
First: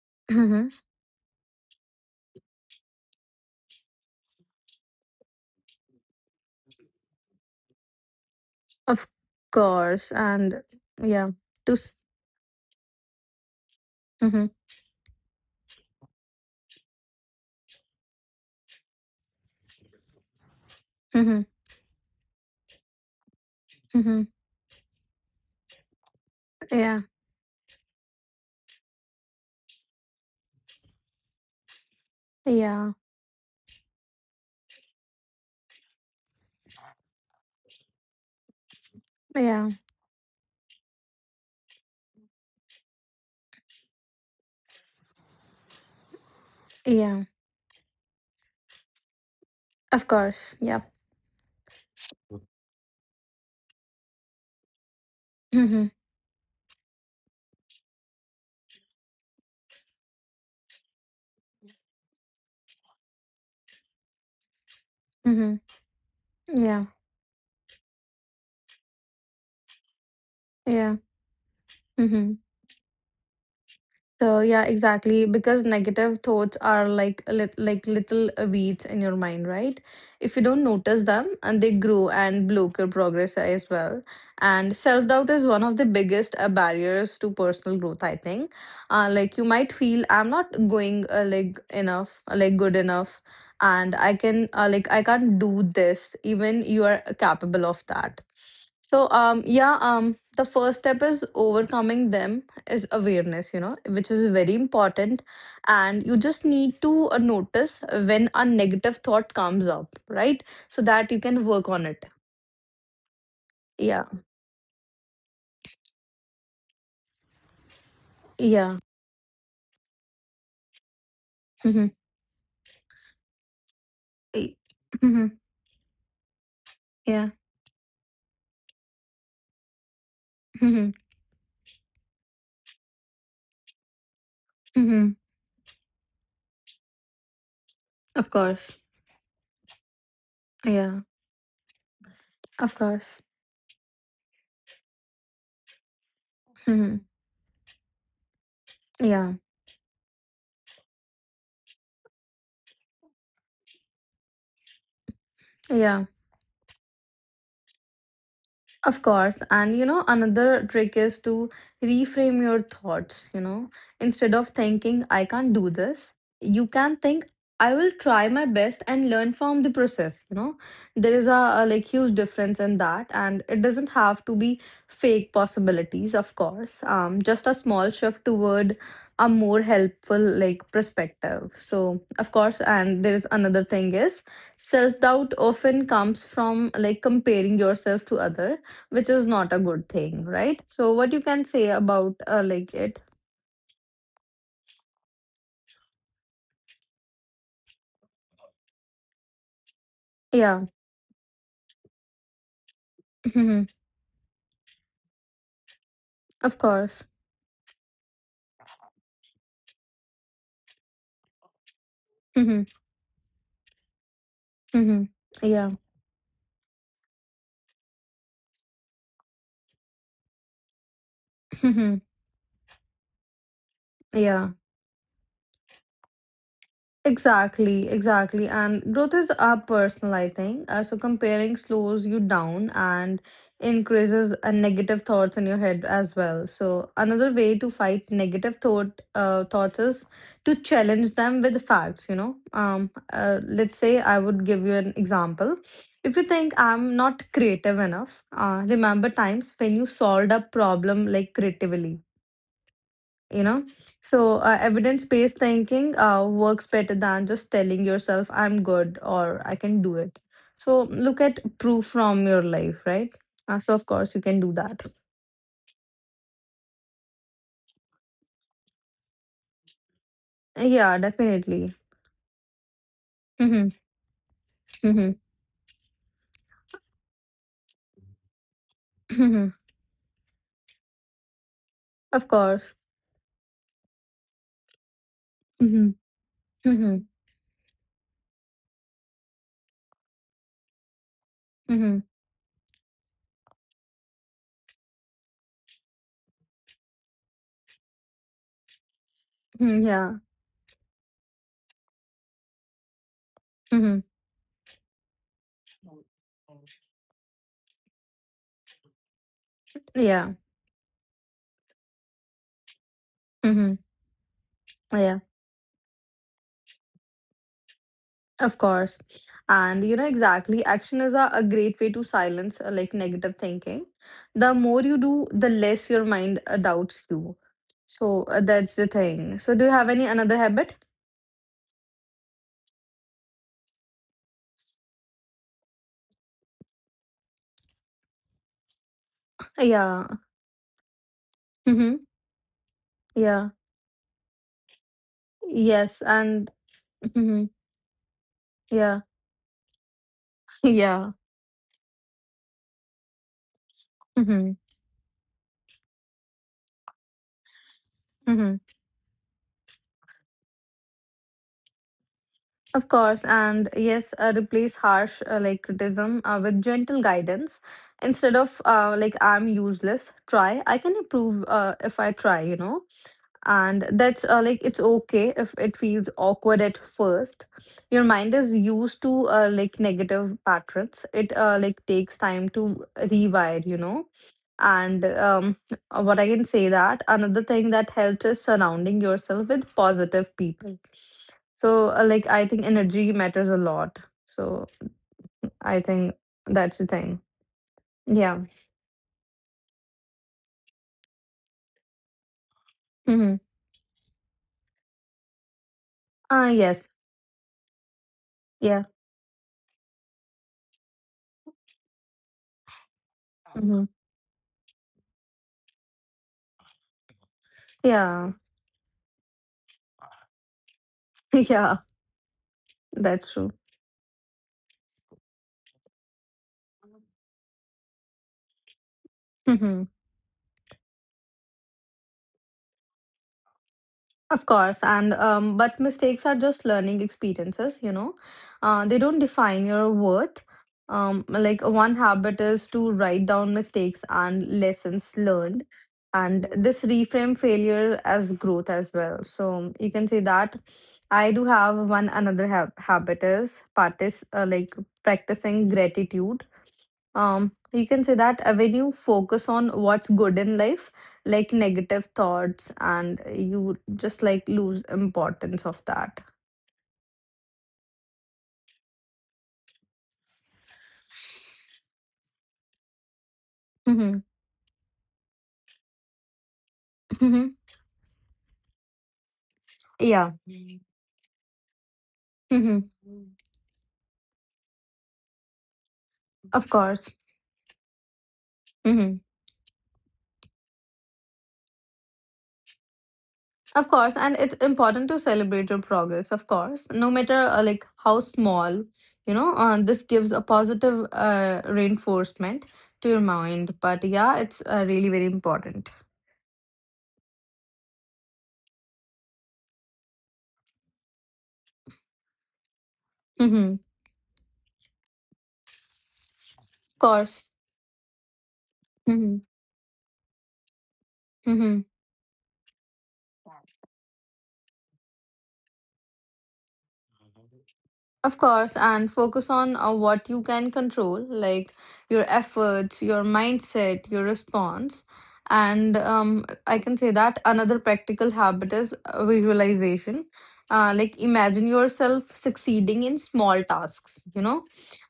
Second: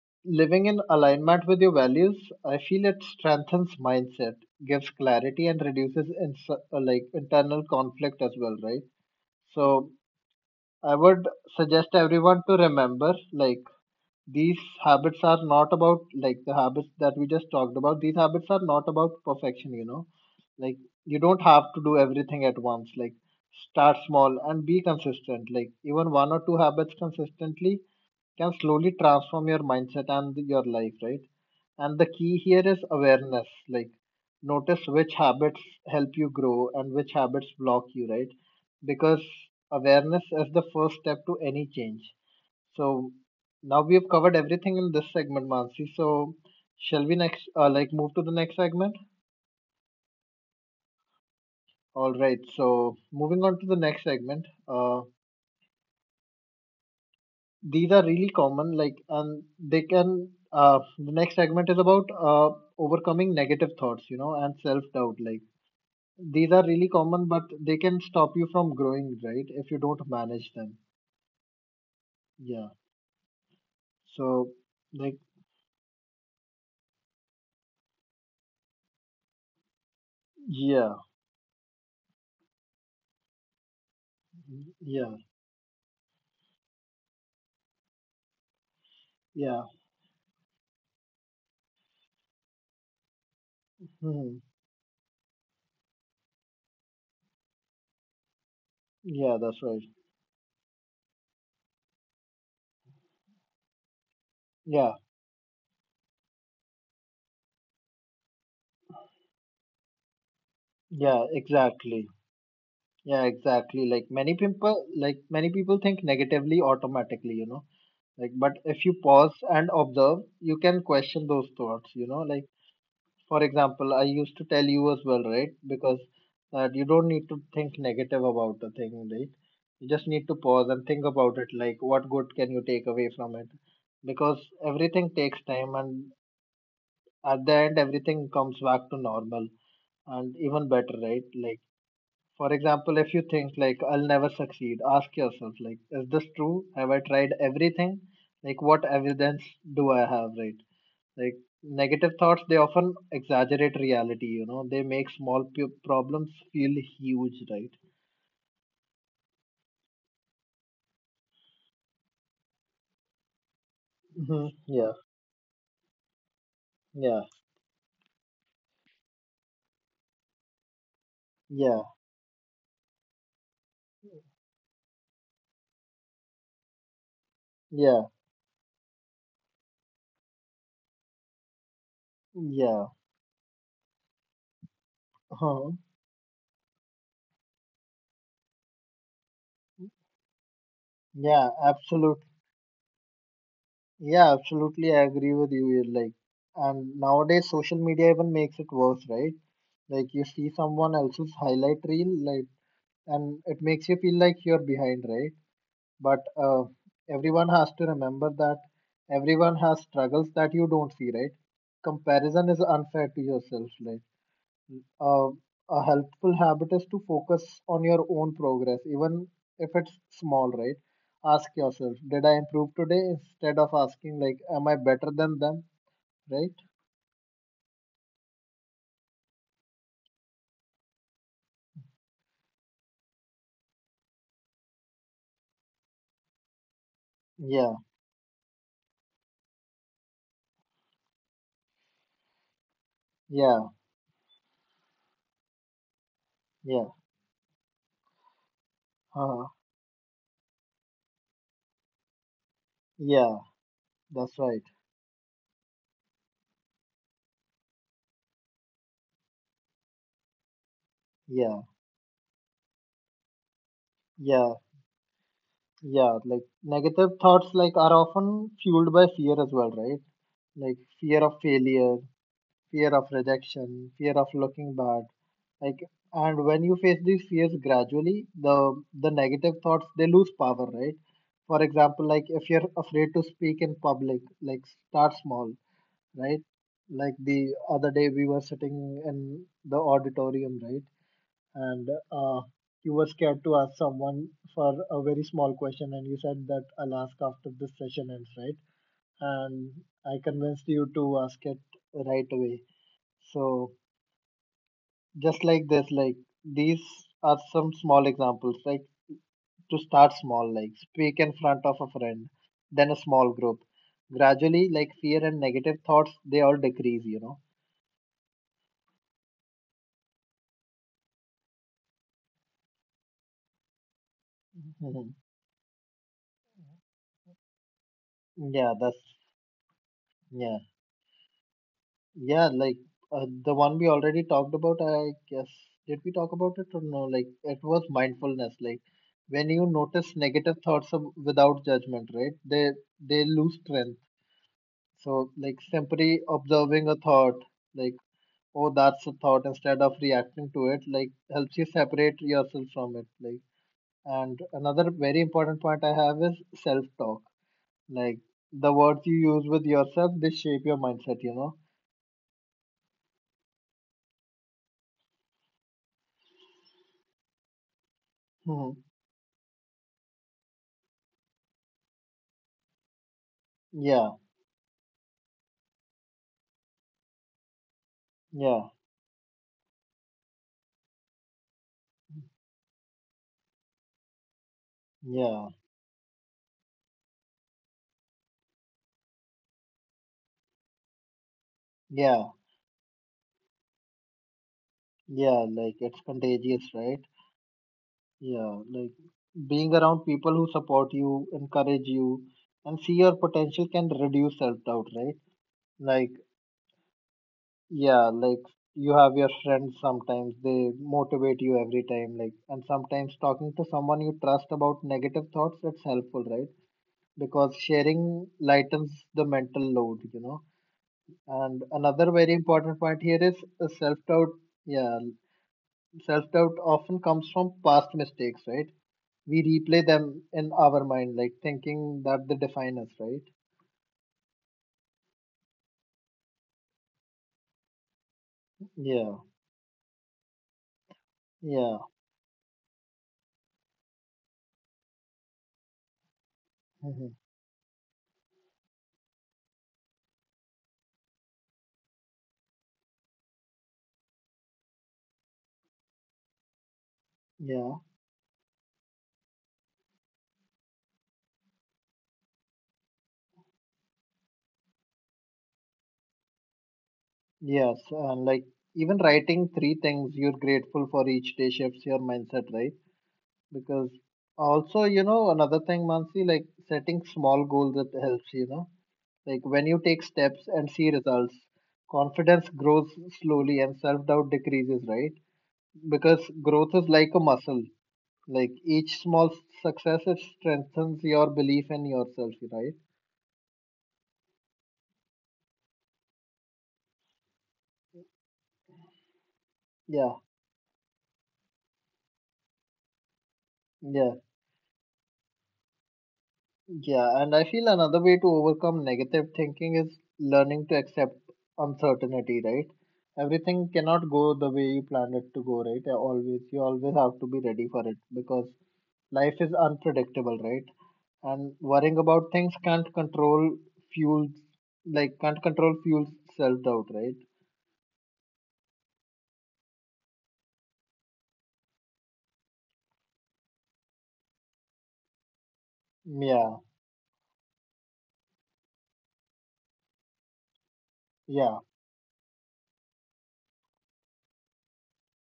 S1: living
S2: Mhm.
S1: in alignment with your values, I feel it strengthens mindset, gives clarity, and reduces like internal conflict as well, right?
S2: Of
S1: So,
S2: course, and
S1: I would
S2: yeah, to
S1: suggest
S2: s-
S1: everyone to remember like
S2: mhm.
S1: these habits are not about like the habits that we just talked about. These habits are not about perfection, you know. Like you don't
S2: Mhm.
S1: have to do everything at once. Like start
S2: Mhm.
S1: small and be consistent. Like even one or two habits
S2: Yeah.
S1: consistently can slowly transform your mindset and your life, right? And the key here is
S2: Yeah.
S1: awareness. Like, notice which habits help you grow and which habits block you, right? Because
S2: Yeah.
S1: awareness is the first step to any change. So now we have covered everything in this segment, Mansi. So shall we
S2: Yeah.
S1: next, move to the next segment?
S2: Of course. Yeah.
S1: All right. So moving on to the next segment.
S2: Mhm.
S1: These are really common like and they can the next segment is about overcoming negative thoughts, you know, and self doubt, like
S2: Mhm.
S1: these are
S2: Yeah.
S1: really common but they can stop you from growing, right, if you don't manage them.
S2: Yeah. hmm
S1: Yeah.
S2: So
S1: So
S2: yeah,
S1: like
S2: exactly. Because negative thoughts are like a little weeds in your mind, right? If you don't
S1: yeah,
S2: notice them, and they grow and block your progress as well. And self
S1: yeah,
S2: doubt is one of the biggest barriers to personal growth, I think, like you
S1: yeah,
S2: might feel I'm not going like enough, like good enough, and
S1: hmm,
S2: I can't do this. Even you are capable of that. So
S1: yeah, that's right.
S2: the first step is overcoming them is awareness, you know, which is very
S1: Yeah,
S2: important. And you just need to notice when a negative thought comes up, right? So that you
S1: yeah,
S2: can work on
S1: exactly.
S2: it.
S1: Yeah, exactly, like
S2: Yeah.
S1: many people, many people think negatively automatically, you know. Like, but if
S2: Yeah.
S1: you pause and observe, you can question those thoughts,
S2: Mm-hmm.
S1: you know. Like, for example, I used to tell you as well,
S2: Mm-hmm.
S1: right? Because that you don't need
S2: Yeah.
S1: to think negative about the thing, right? You just need to pause and
S2: Mm-hmm.
S1: think about it, like, what good can you take away from it? Because everything
S2: Mm-hmm.
S1: takes time, and at the end, everything
S2: Of
S1: comes
S2: course.
S1: back to normal and even better,
S2: Yeah.
S1: right? Like, for
S2: Of
S1: example, if you
S2: course.
S1: think like I'll never succeed, ask yourself like, is this true? Have
S2: Mm-hmm.
S1: I tried everything? Like, what
S2: Yeah.
S1: evidence do I have, right? Like, negative thoughts they often exaggerate reality. You know, they make small
S2: Yeah.
S1: problems feel huge, right?
S2: Of course. And you know, another trick is to reframe your thoughts. You know, instead
S1: Hmm.
S2: of
S1: Yeah,
S2: thinking, I can't do this, you can
S1: yeah,
S2: think, I will try my best and learn from the process. You know, there is a, a
S1: yeah,
S2: like huge difference in that. And it doesn't have to be fake possibilities, of course. Just a small
S1: yeah,
S2: shift toward a more helpful like perspective. So, of course,
S1: yeah,
S2: and there's another thing is self doubt
S1: huh,
S2: often comes from like comparing yourself to other, which is not a good thing, right? So what you
S1: yeah,
S2: can say about
S1: absolutely.
S2: it?
S1: Yeah, absolutely. I agree with you. You're Like, and nowadays social media even makes it worse, right? Like you see
S2: Yeah,
S1: someone else's highlight reel, like and it
S2: Mhm.
S1: makes you feel like you're behind, right? But
S2: of course.
S1: everyone has to remember that everyone has struggles that you don't see, right? Comparison is
S2: Mhm.
S1: unfair to yourself. Like
S2: Mhm.
S1: uh,
S2: yeah,
S1: a helpful habit is to focus on your own progress, even if it's small, right? Ask yourself,
S2: Mhm.
S1: did I improve today? Instead of asking like,
S2: yeah.
S1: am I better than them, right?
S2: Exactly, exactly. And growth is personal, I think. So comparing slows you down and increases negative thoughts in your head as well. So another way
S1: Yeah,
S2: to fight negative thoughts is to challenge them with facts, you know.
S1: yeah,
S2: Let's say I would give you an example. If you think
S1: yeah,
S2: I'm not creative enough, remember
S1: uh,
S2: times when you solved a problem like creatively,
S1: yeah.
S2: you know.
S1: That's
S2: So
S1: right.
S2: evidence based thinking works better than just telling yourself I'm good or I can do it. So look at
S1: Yeah,
S2: proof from your life, right? So of course you can
S1: yeah.
S2: do that.
S1: Yeah, like negative thoughts like are often fueled by fear as well, right? Like
S2: Yeah,
S1: fear of
S2: definitely.
S1: failure, fear of
S2: Mhm,
S1: rejection, fear of looking bad.
S2: mhm,
S1: Like and when you face these fears gradually, the negative
S2: mhm.
S1: thoughts they lose power, right? For example, like
S2: Of
S1: if you're
S2: course.
S1: afraid to speak in public, like start small,
S2: Mhm,
S1: right?
S2: mhm,
S1: Like the other day we were sitting in the auditorium, right? And
S2: mhm,
S1: you were scared to ask someone for a very small question and you said that I'll ask after this session ends, right? And
S2: mhm, yeah.
S1: I convinced you to ask it right away. So
S2: Mhm.
S1: just like this, like these are some small examples, like to start
S2: Yeah.
S1: small, like speak in front of a friend, then a small group.
S2: Mhm,
S1: Gradually, like fear
S2: yeah.
S1: and negative thoughts, they all decrease, you know.
S2: Of course. And you know, exactly, action is a great way to silence negative thinking. The more you
S1: Mhm.
S2: do, the less your mind doubts you. So
S1: Yeah,
S2: that's the
S1: that's
S2: thing. So do you have any another
S1: yeah.
S2: habit?
S1: Yeah, like the one we already talked about, I guess. Did we talk about it or no? Like it was mindfulness. Like when you
S2: Yeah.
S1: notice negative thoughts of, without judgment,
S2: Mm-hmm.
S1: right? They
S2: Yeah.
S1: lose strength. So like
S2: Yes.
S1: simply
S2: And
S1: observing a thought,
S2: hmm
S1: like oh that's
S2: yeah.
S1: a thought, instead of reacting to it, like
S2: Yeah.
S1: helps you separate yourself from it. Like and
S2: Mm-hmm.
S1: another very important point I have is self-talk. Like
S2: Mm-hmm.
S1: the words you use with yourself, they shape your mindset. You know.
S2: Of course. And yes, replace harsh criticism with gentle guidance. Instead of
S1: Hmm.
S2: I'm useless, try, I can improve if I try, you know. And
S1: Yeah.
S2: that's it's okay if it feels awkward at first. Your mind is
S1: Yeah.
S2: used to negative patterns. It takes time to rewire, you know. And
S1: Yeah,
S2: what I can say that another thing that helps is surrounding yourself with positive people. So
S1: yeah,
S2: I think energy matters a lot. So
S1: yeah, like
S2: I
S1: it's
S2: think
S1: contagious,
S2: that's the
S1: right?
S2: thing, yeah.
S1: Yeah, like being around people who support you, encourage you, and see your
S2: Mm-hmm.
S1: potential can reduce self-doubt, right? Like,
S2: Yes,
S1: yeah, like you
S2: yeah.
S1: have your friends sometimes, they motivate you every time, like, and sometimes talking to
S2: Mm-hmm.
S1: someone you trust about negative thoughts, it's helpful, right? Because sharing
S2: Yeah.
S1: lightens the mental load, you know. And
S2: yeah,
S1: another very important point here is
S2: that's true.
S1: self-doubt. Yeah, self doubt often comes from past mistakes, right? We replay
S2: Mm-hmm.
S1: them in our mind, like thinking that they define us, right?
S2: Of course, and but mistakes are just learning experiences, you know. They
S1: Yeah,
S2: don't define your worth. Like
S1: yeah,
S2: one habit is to write down mistakes and lessons learned, and this
S1: mhm,
S2: reframe failure as growth as well. So you can say that I do have one another habit is partic like practicing gratitude.
S1: yeah,
S2: You can say that when you focus on what's good in life, like negative thoughts and you just like lose importance of that.
S1: yes. And like even writing 3 things you're grateful for each day shifts your mindset, right? Because
S2: hmm
S1: also, you know, another thing, Mansi, like setting small
S2: hmm
S1: goals that helps, you know, like when you take
S2: yeah.
S1: steps and see results, confidence grows
S2: hmm
S1: slowly and self doubt decreases, right? Because growth
S2: of
S1: is like a
S2: course.
S1: muscle. Like each
S2: hmm
S1: small success it strengthens your belief in yourself, right?
S2: of course, and it's important to celebrate your progress, of course, no matter how small, you know. This
S1: Yeah,
S2: gives a positive reinforcement to your mind, but
S1: yeah,
S2: yeah, it's really very important.
S1: yeah. And I feel another way to overcome negative thinking is learning to accept uncertainty, right? Everything
S2: Of
S1: cannot go the way you planned it to go, right? Always, you always have to be
S2: course.
S1: ready for it because life
S2: hmm
S1: is unpredictable, right? And worrying about things can't control fuels, like can't control fuels self doubt, right?
S2: Of course, and focus on what you can control, like your efforts, your mindset, your response. And
S1: Yeah,
S2: I can say that another practical habit is visualization. Like
S1: yeah,
S2: imagine yourself succeeding in small tasks, you know,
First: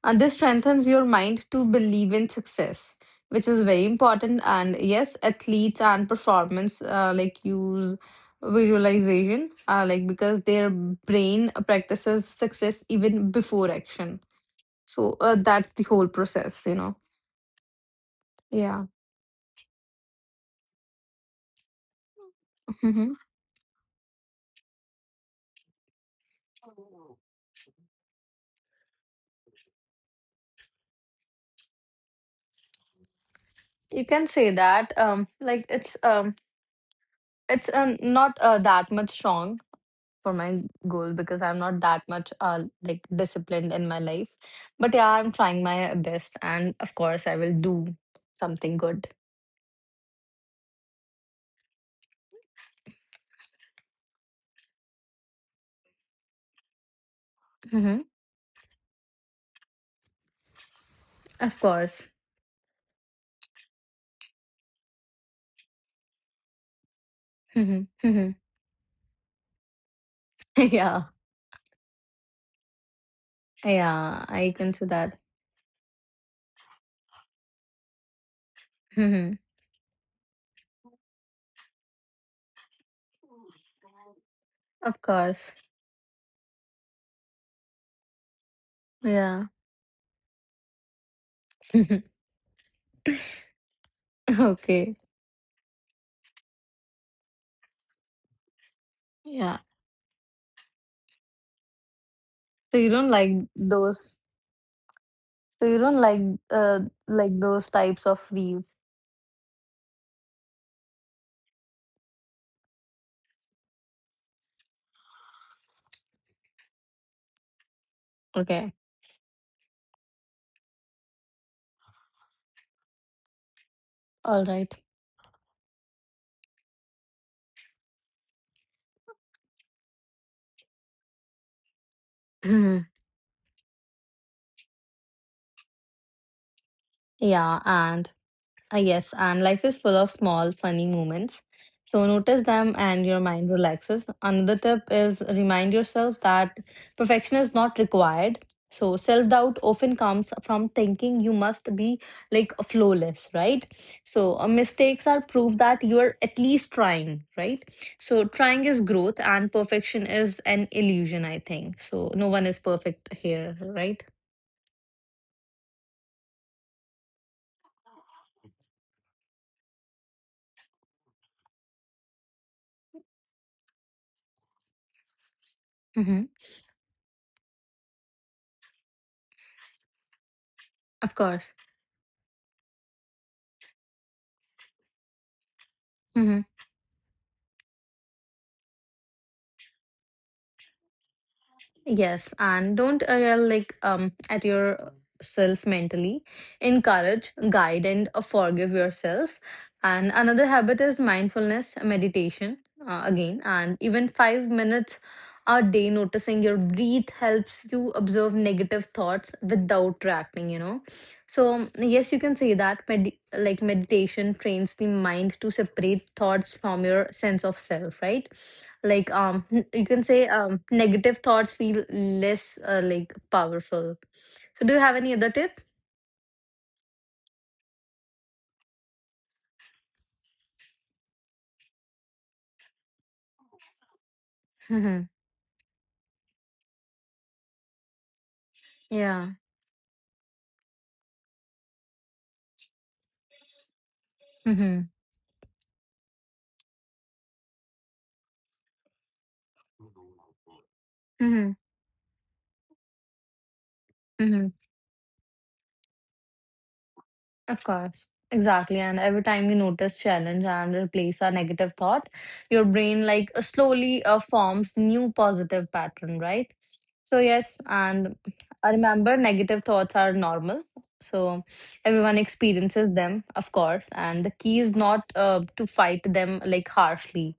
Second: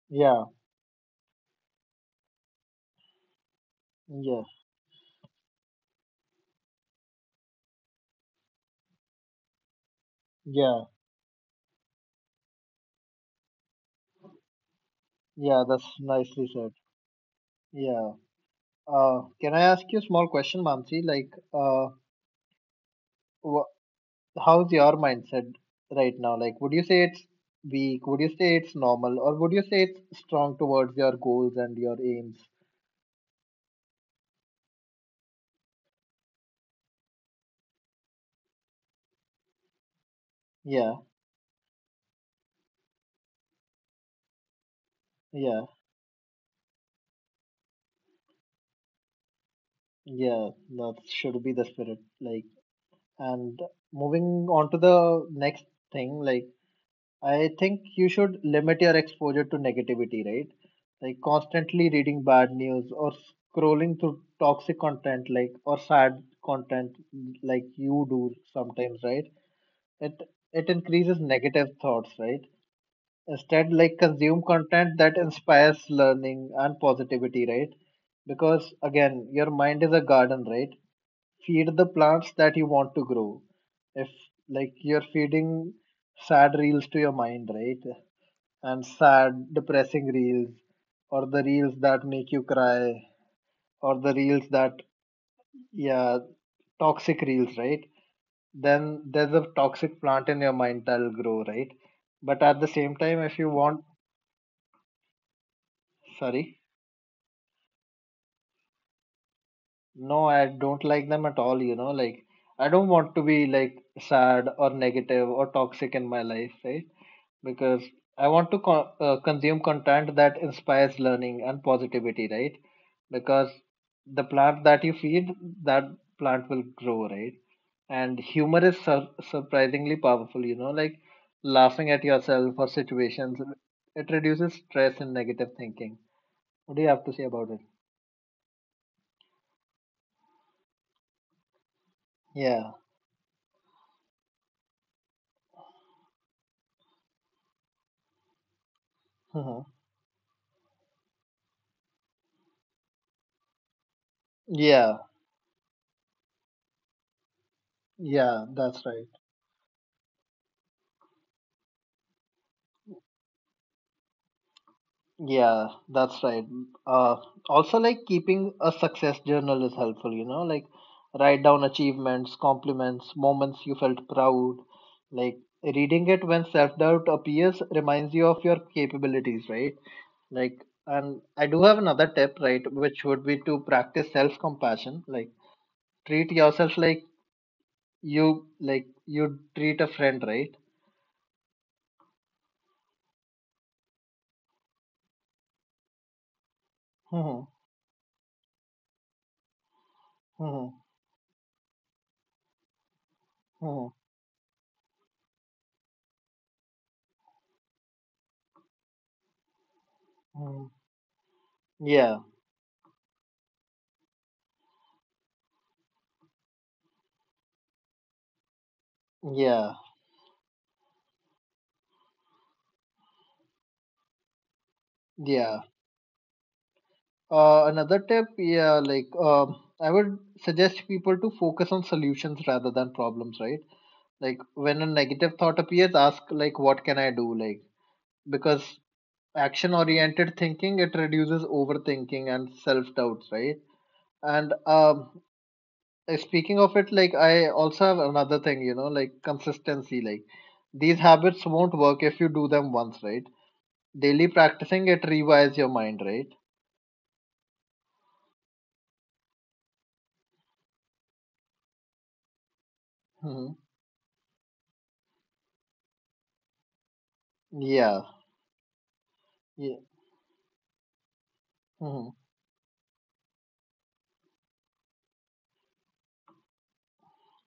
S2: and this
S1: yeah,
S2: strengthens your mind to believe in success, which is very important.
S1: yeah,
S2: And yes, athletes and performance use visualization because their
S1: yeah.
S2: brain practices success even before action. So
S1: Yeah,
S2: that's the
S1: that's
S2: whole
S1: nicely
S2: process,
S1: said.
S2: you know.
S1: Yeah.
S2: Yeah.
S1: Can I ask you a small question, Mamsi? Like,
S2: hmm
S1: wh how's your mindset right now? Like, would you say it's weak? Would you say it's normal? Or would you say it's strong towards your goals and your aims?
S2: you can say that it's not that much strong for my
S1: Yeah,
S2: goal, because I'm not that much disciplined in my life, but yeah, I'm trying
S1: yeah,
S2: my best, and of course I will do something good.
S1: yeah. That should be the spirit. Like, and moving on to the next thing, like, I think
S2: hmm
S1: you should limit your exposure to negativity, right? Like
S2: of
S1: constantly
S2: course.
S1: reading bad news or scrolling through toxic content, like or sad content, like
S2: hmm
S1: you do
S2: hmm
S1: sometimes, right? It it
S2: yeah.
S1: increases negative thoughts, right? Instead, like
S2: Yeah,
S1: consume
S2: I can see
S1: content that
S2: that.
S1: inspires learning and positivity, right? Because again, your mind is a garden, right? Feed the plants that you want to grow. If like you're
S2: Of course.
S1: feeding sad reels to your mind, right? And
S2: Yeah.
S1: sad, depressing reels, or the reels that make you cry, or the reels that,
S2: Okay.
S1: yeah, toxic reels, right? Then there's a
S2: Yeah.
S1: toxic plant in your mind that'll grow, right? But at the
S2: So you
S1: same
S2: don't
S1: time,
S2: like
S1: if you want,
S2: those so you don't
S1: sorry.
S2: uh like those types of reels.
S1: No, I don't like them at all, like I don't want to be like sad or negative or toxic in my life, right? Because I want to
S2: Okay.
S1: consume content that inspires learning and positivity, right? Because the
S2: All
S1: plant that
S2: right.
S1: you feed, that plant will grow, right? And humor is surprisingly powerful, like laughing at yourself or situations, it reduces stress and negative thinking. What do you have to say about
S2: Yeah,
S1: it?
S2: and ah, yes, and life is full of small, funny moments. So notice
S1: Yeah.
S2: them and your mind relaxes. Another tip is remind yourself that perfection is not required. So self doubt often comes from thinking you must be like flawless, right? So
S1: Yeah.
S2: mistakes are proof that you are at least trying, right? So
S1: Yeah,
S2: trying is
S1: that's right.
S2: growth and perfection is an illusion, I think. So no one is perfect here, right?
S1: Yeah, that's right. Uh, Also, like keeping a success journal is helpful, like write down achievements, compliments, moments you felt proud. Like reading it
S2: Mm-hmm.
S1: when self doubt appears reminds you of your capabilities, right? Like,
S2: Of
S1: and I
S2: course.
S1: do have another tip, right, which would be to practice self compassion. Like, treat yourself like you treat a friend, right?
S2: Yes, and don't yell like at yourself mentally. Encourage, guide, and forgive yourself. And
S1: Hmm.
S2: another
S1: Hmm.
S2: habit is mindfulness meditation again, and
S1: Hmm.
S2: even 5 minutes a day noticing your breath helps you observe negative thoughts without reacting. You
S1: Hmm.
S2: know, so yes,
S1: Yeah.
S2: you can say that meditation trains the mind to separate thoughts from your sense of self, right? Like
S1: Yeah.
S2: you can say negative thoughts feel less powerful. So do you have any other
S1: Yeah.
S2: tip?
S1: Another tip, yeah, like I would suggest people to focus on solutions rather than problems, right? Like when a
S2: Mm-hmm.
S1: negative thought appears, ask like, "What can I do?" Like because
S2: Yeah.
S1: action-oriented thinking it reduces overthinking and self-doubts, right? And
S2: Mm-hmm.
S1: speaking of it, like I also have another thing, like consistency. Like these habits
S2: Mm-hmm.
S1: won't work if you do them once, right? Daily
S2: Mm-hmm.
S1: practicing it rewires your mind, right?
S2: Of course. Exactly. And every time you notice challenge and replace a negative thought, your brain like
S1: Hmm.
S2: slowly forms new positive pattern, right? So yes,
S1: Yeah.
S2: and I remember negative
S1: Yeah.
S2: thoughts are normal. So
S1: Hmm.
S2: everyone experiences them, of course, and the key is not to fight them like harshly,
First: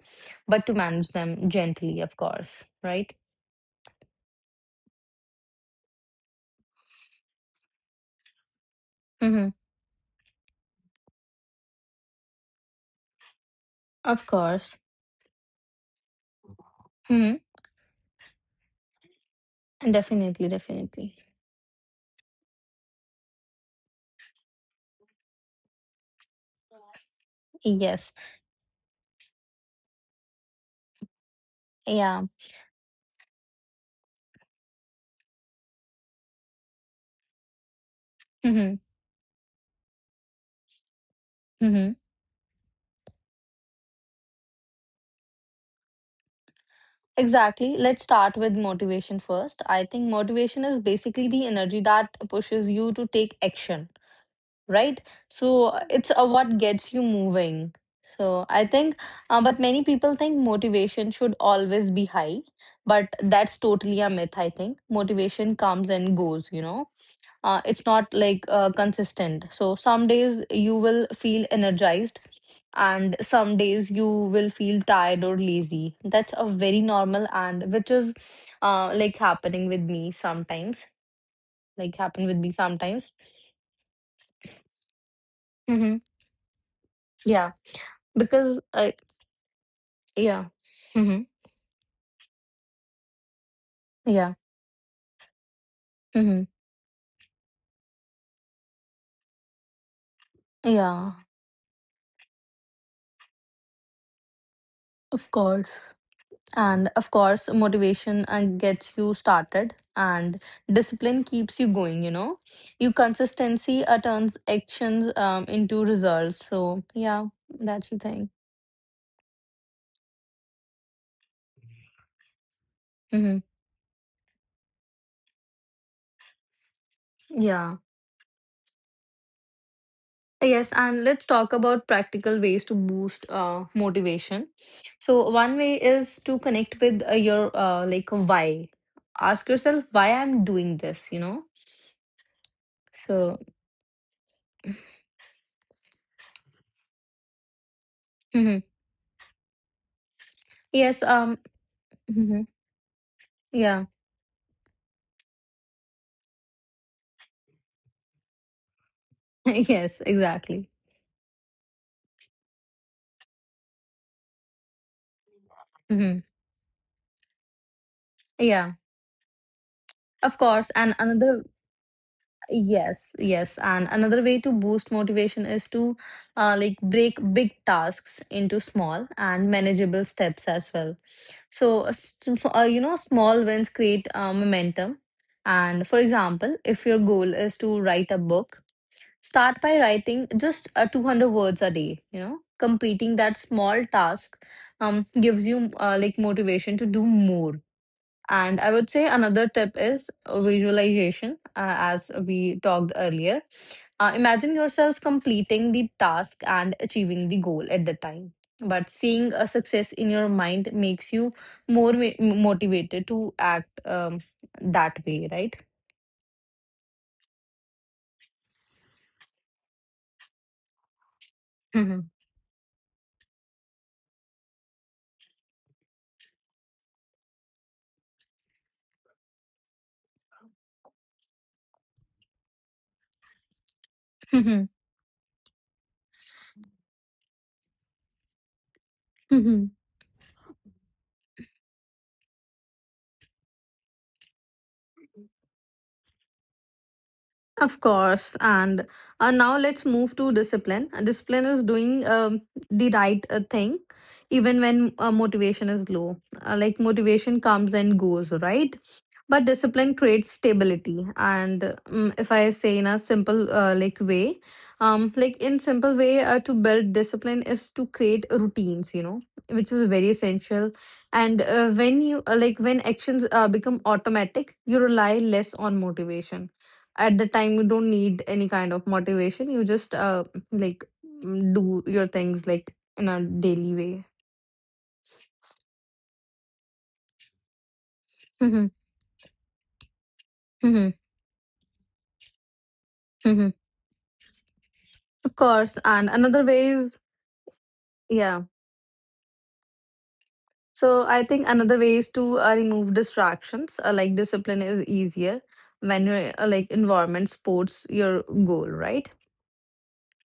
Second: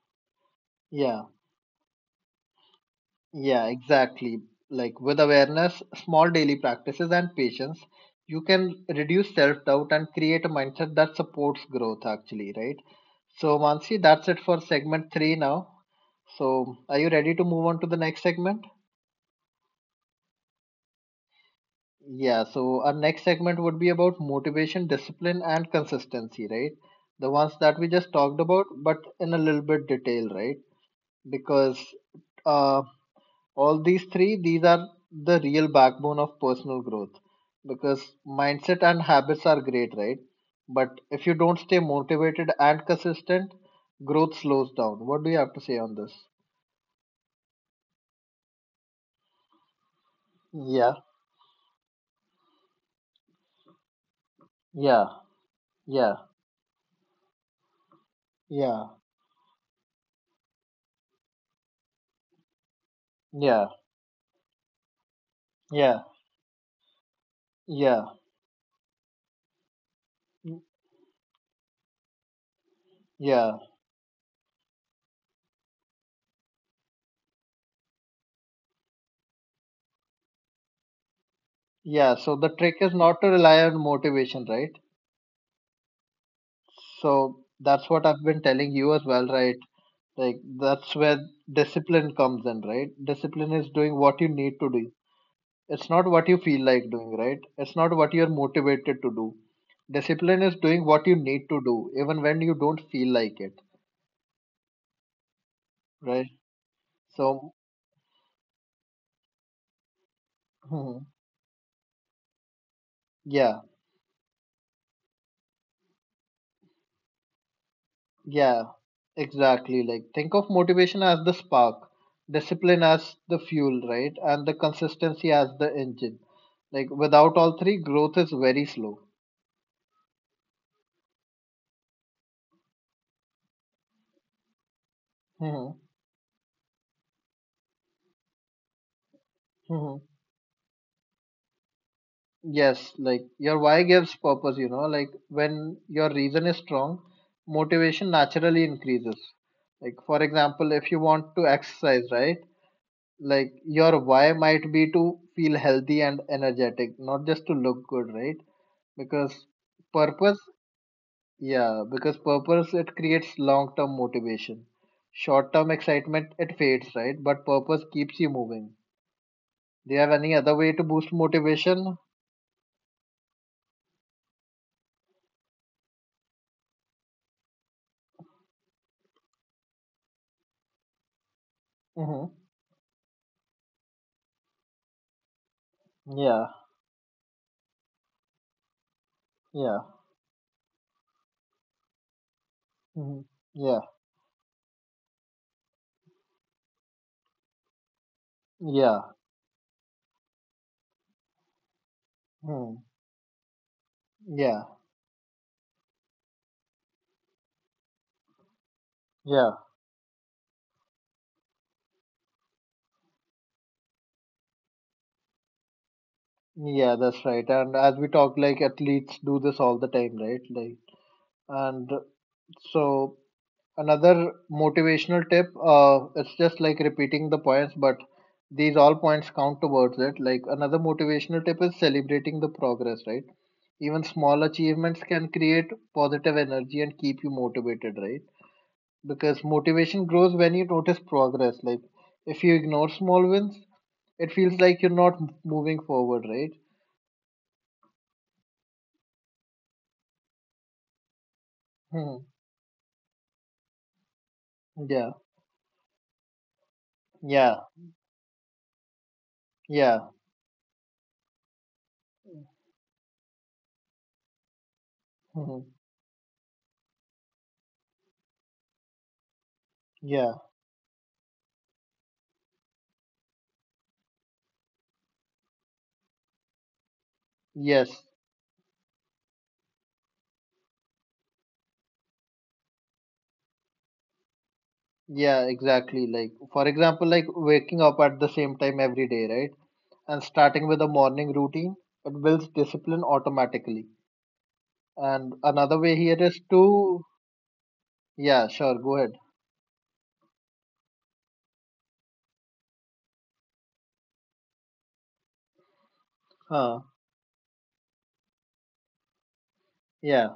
S2: but to manage
S1: Yeah.
S2: them gently, of course, right?
S1: Yeah, exactly. Like with awareness, small daily practices, and patience, you can reduce
S2: Mm-hmm.
S1: self doubt and create a mindset that supports growth, actually, right? So, Mansi,
S2: Of
S1: that's it for
S2: course.
S1: segment three now. So, are you ready
S2: Mm-hmm.
S1: to move on to the next segment?
S2: Definitely, definitely.
S1: Yeah, so our next segment would be about motivation, discipline, and consistency, right? The ones that we
S2: Yes.
S1: just talked about, but in a little bit detail, right? Because
S2: Yeah.
S1: uh. all these three, these are the real backbone of personal growth, because
S2: Mm-hmm.
S1: mindset and habits are great, right? But if you don't stay
S2: Mm-hmm.
S1: motivated and consistent, growth slows down. What do you have to say on this?
S2: Exactly. Let's start with motivation first. I think motivation is
S1: Yeah,
S2: basically the energy that pushes you to take action, right?
S1: yeah,
S2: So uh, it's
S1: yeah,
S2: uh, what gets you moving. So I
S1: yeah,
S2: think, but many people think motivation should always be high, but that's
S1: yeah,
S2: totally a myth, I think. Motivation comes
S1: yeah,
S2: and goes, you know. It's
S1: yeah,
S2: not like consistent. So some days you will feel energized and some
S1: yeah,
S2: days you will feel tired or lazy. That's a very normal and which is happening with me sometimes, like
S1: yeah.
S2: happen
S1: So
S2: with
S1: the
S2: me
S1: trick is
S2: sometimes
S1: not to rely on motivation, right?
S2: mm-hmm.
S1: So
S2: Yeah,
S1: that's what I've been
S2: because
S1: telling you
S2: I
S1: as well, right? Like
S2: yeah,
S1: that's where
S2: mm-hmm,
S1: discipline comes in, right? Discipline is doing what you
S2: yeah,
S1: need to do. It's not what you
S2: mm-hmm,
S1: feel like doing, right? It's not what you're motivated to do. Discipline is doing what
S2: yeah,
S1: you need to do, even when you don't feel like it,
S2: of course.
S1: right?
S2: And of course
S1: So,
S2: motivation gets you started, and
S1: hmm,
S2: discipline keeps you going, you know. Your
S1: yeah,
S2: consistency turns actions into results. So yeah, that's the thing.
S1: yeah, exactly. Like, think of motivation as the spark, discipline as the
S2: Mm-hmm,
S1: fuel, right? And the consistency as the engine. Like, without all three,
S2: yeah.
S1: growth is very slow.
S2: Yes, and let's talk about practical ways to boost motivation. So one way
S1: Hmm.
S2: is to connect with your like why. Ask
S1: Hmm,
S2: yourself why
S1: hmm.
S2: I'm doing this, you know?
S1: Yes, like
S2: So
S1: your why gives purpose, like when your reason is strong, motivation
S2: mhm.
S1: naturally increases. Like, for example, if you
S2: Yes,
S1: want to exercise, right?
S2: mhm.
S1: Like,
S2: Yeah.
S1: your why might be to feel healthy and energetic, not just to look good, right? Because
S2: Yes,
S1: purpose,
S2: exactly.
S1: yeah, because purpose it creates long term motivation. Short term
S2: Mhm.
S1: excitement it fades, right? But purpose keeps you moving.
S2: Yeah.
S1: Do you have any
S2: Of
S1: other
S2: course,
S1: way to
S2: and
S1: boost
S2: another
S1: motivation?
S2: Yes, yes. And another way to boost motivation is to like break big tasks into small and manageable steps as well. So,
S1: Mm-hmm.
S2: you know, small wins create momentum. And for
S1: Yeah,
S2: example, if your goal is to write a book, start
S1: yeah.
S2: by writing just 200 words a day. You know, completing
S1: Mhm.
S2: that
S1: Yeah,
S2: small task gives you like motivation to do more. And I would say
S1: yeah,
S2: another tip is visualization, as we
S1: mm.
S2: talked earlier. Imagine
S1: Yeah,
S2: yourself completing the task and achieving the goal at the time. But seeing a
S1: yeah,
S2: success in your mind makes you motivated to act that way, right?
S1: yeah. That's right. And as we talk, like athletes do this all the time, right? Like, and
S2: Mhm.
S1: so another motivational tip. It's just like repeating the points, but these all points count towards it. Like another motivational tip is celebrating the progress, right? Even small
S2: Mhm.
S1: achievements can create positive energy and keep you motivated, right? Because
S2: Mhm.
S1: motivation grows when you notice progress. Like if you ignore small wins, it feels like you're not moving forward, right?
S2: Of course. And now let's move to discipline. Discipline is doing
S1: Hmm.
S2: the right thing even when
S1: Yeah.
S2: motivation is low. Like motivation
S1: Yeah.
S2: comes and goes, right? But discipline
S1: Yeah.
S2: creates stability. And if I say in a simple like way like
S1: Hmm.
S2: in simple way to build discipline is to create routines, you know, which is very
S1: Yeah.
S2: essential. And when you when actions become automatic you rely less on motivation. At the time you don't
S1: Yes.
S2: need any kind of motivation, you just like do your things like in a daily way.
S1: Yeah, exactly. Like, for example, like waking up at the same
S2: Mhm,
S1: time every day, right? And starting with a
S2: mhm,
S1: morning routine, it builds discipline
S2: mhm.
S1: automatically. And
S2: of
S1: another
S2: course
S1: way
S2: and
S1: here is
S2: another way
S1: to,
S2: is
S1: yeah,
S2: yeah.
S1: sure, go ahead.
S2: So I think another way is to remove distractions. Like discipline is easier when your like
S1: Huh.
S2: environment supports your goal, right?
S1: Yeah.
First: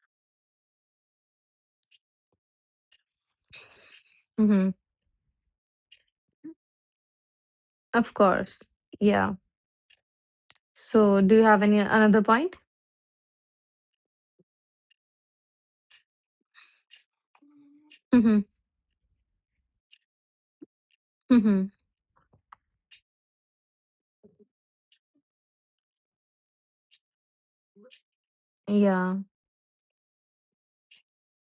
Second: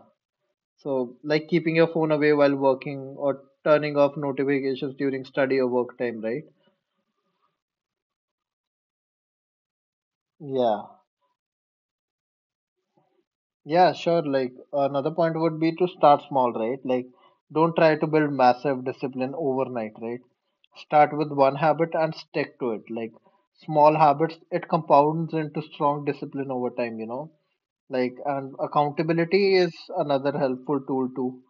S1: So, like keeping your phone away while working or turning off
S2: Mm-hmm.
S1: notifications during study or work time, right?
S2: Of course. Yeah.
S1: Yeah.
S2: So do you have any another point?
S1: Yeah, sure. Like another point would be to start small, right? Like don't try to build
S2: Mm-hmm.
S1: massive discipline overnight, right? Start with one
S2: Mm-hmm.
S1: habit and stick to it. Like small habits, it compounds into strong discipline over time, you know? Like, and
S2: Yeah.
S1: accountability is another helpful tool too.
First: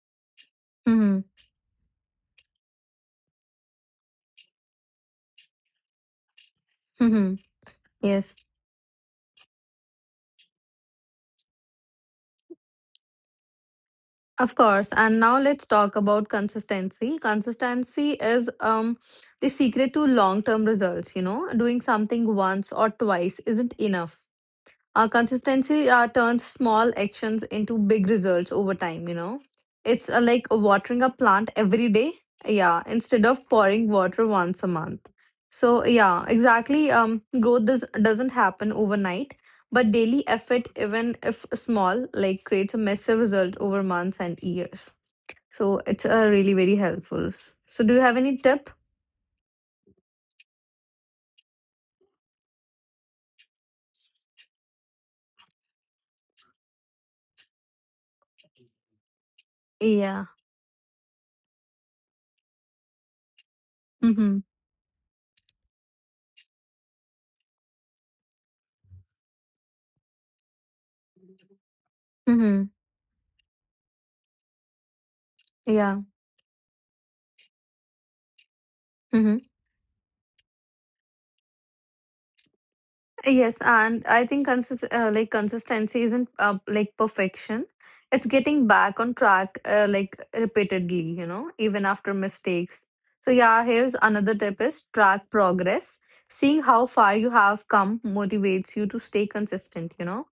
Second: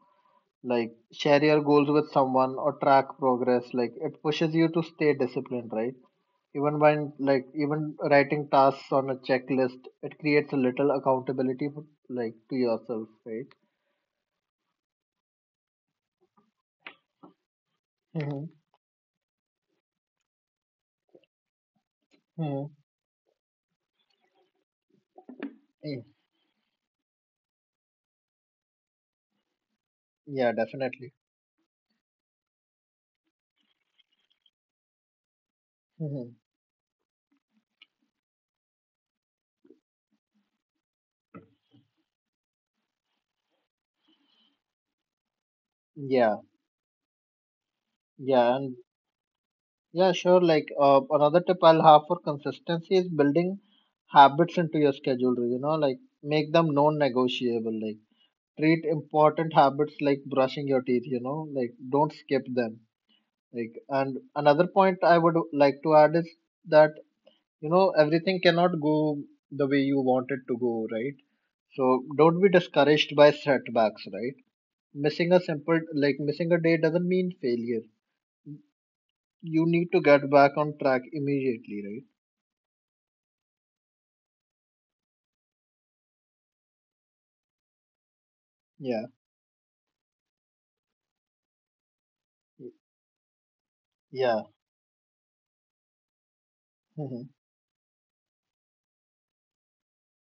S1: Like
S2: Mm-hmm.
S1: share your goals with someone or track progress. Like it pushes you to stay disciplined, right? Even when
S2: Mm-hmm.
S1: like even
S2: Yes.
S1: writing tasks on a checklist, it creates a little accountability like to yourself, right?
S2: Of course. And now let's talk about consistency. Consistency
S1: Mm-hmm.
S2: is the secret to long term results. You know, doing something
S1: Mm-hmm.
S2: once or twice isn't enough. Consistency turns small actions into big results over time, you know. It's like
S1: Yeah,
S2: watering a
S1: definitely.
S2: plant every day, yeah, instead of pouring water once a month. So yeah,
S1: Mm-hmm.
S2: exactly, growth doesn't happen overnight, but daily effort, even if small, like creates a massive result over months and years. So it's
S1: Yeah,
S2: really very helpful. So do you have any
S1: yeah,
S2: tip?
S1: and yeah, sure. Like another tip I'll have for consistency is building habits into your schedule. Like make them non-negotiable. Like treat important habits like
S2: Yeah,
S1: brushing your teeth. Like don't skip them. Like and
S2: mm-hmm.
S1: another point I would like to add is that, everything cannot go the way you want it to go, right? So don't be
S2: Mm-hmm.
S1: discouraged by setbacks, right? Missing a simple,
S2: Yeah.
S1: like missing a day doesn't mean failure.
S2: Mm-hmm.
S1: You need to get back on track immediately, right?
S2: Yes, and I think consist like consistency isn't like perfection. It's getting back
S1: Yeah,
S2: on track like repeatedly, you know, even after mistakes. So yeah, here's another
S1: yeah.
S2: tip is track progress. Seeing how far
S1: Mhm.
S2: you have come motivates you to stay consistent, you know.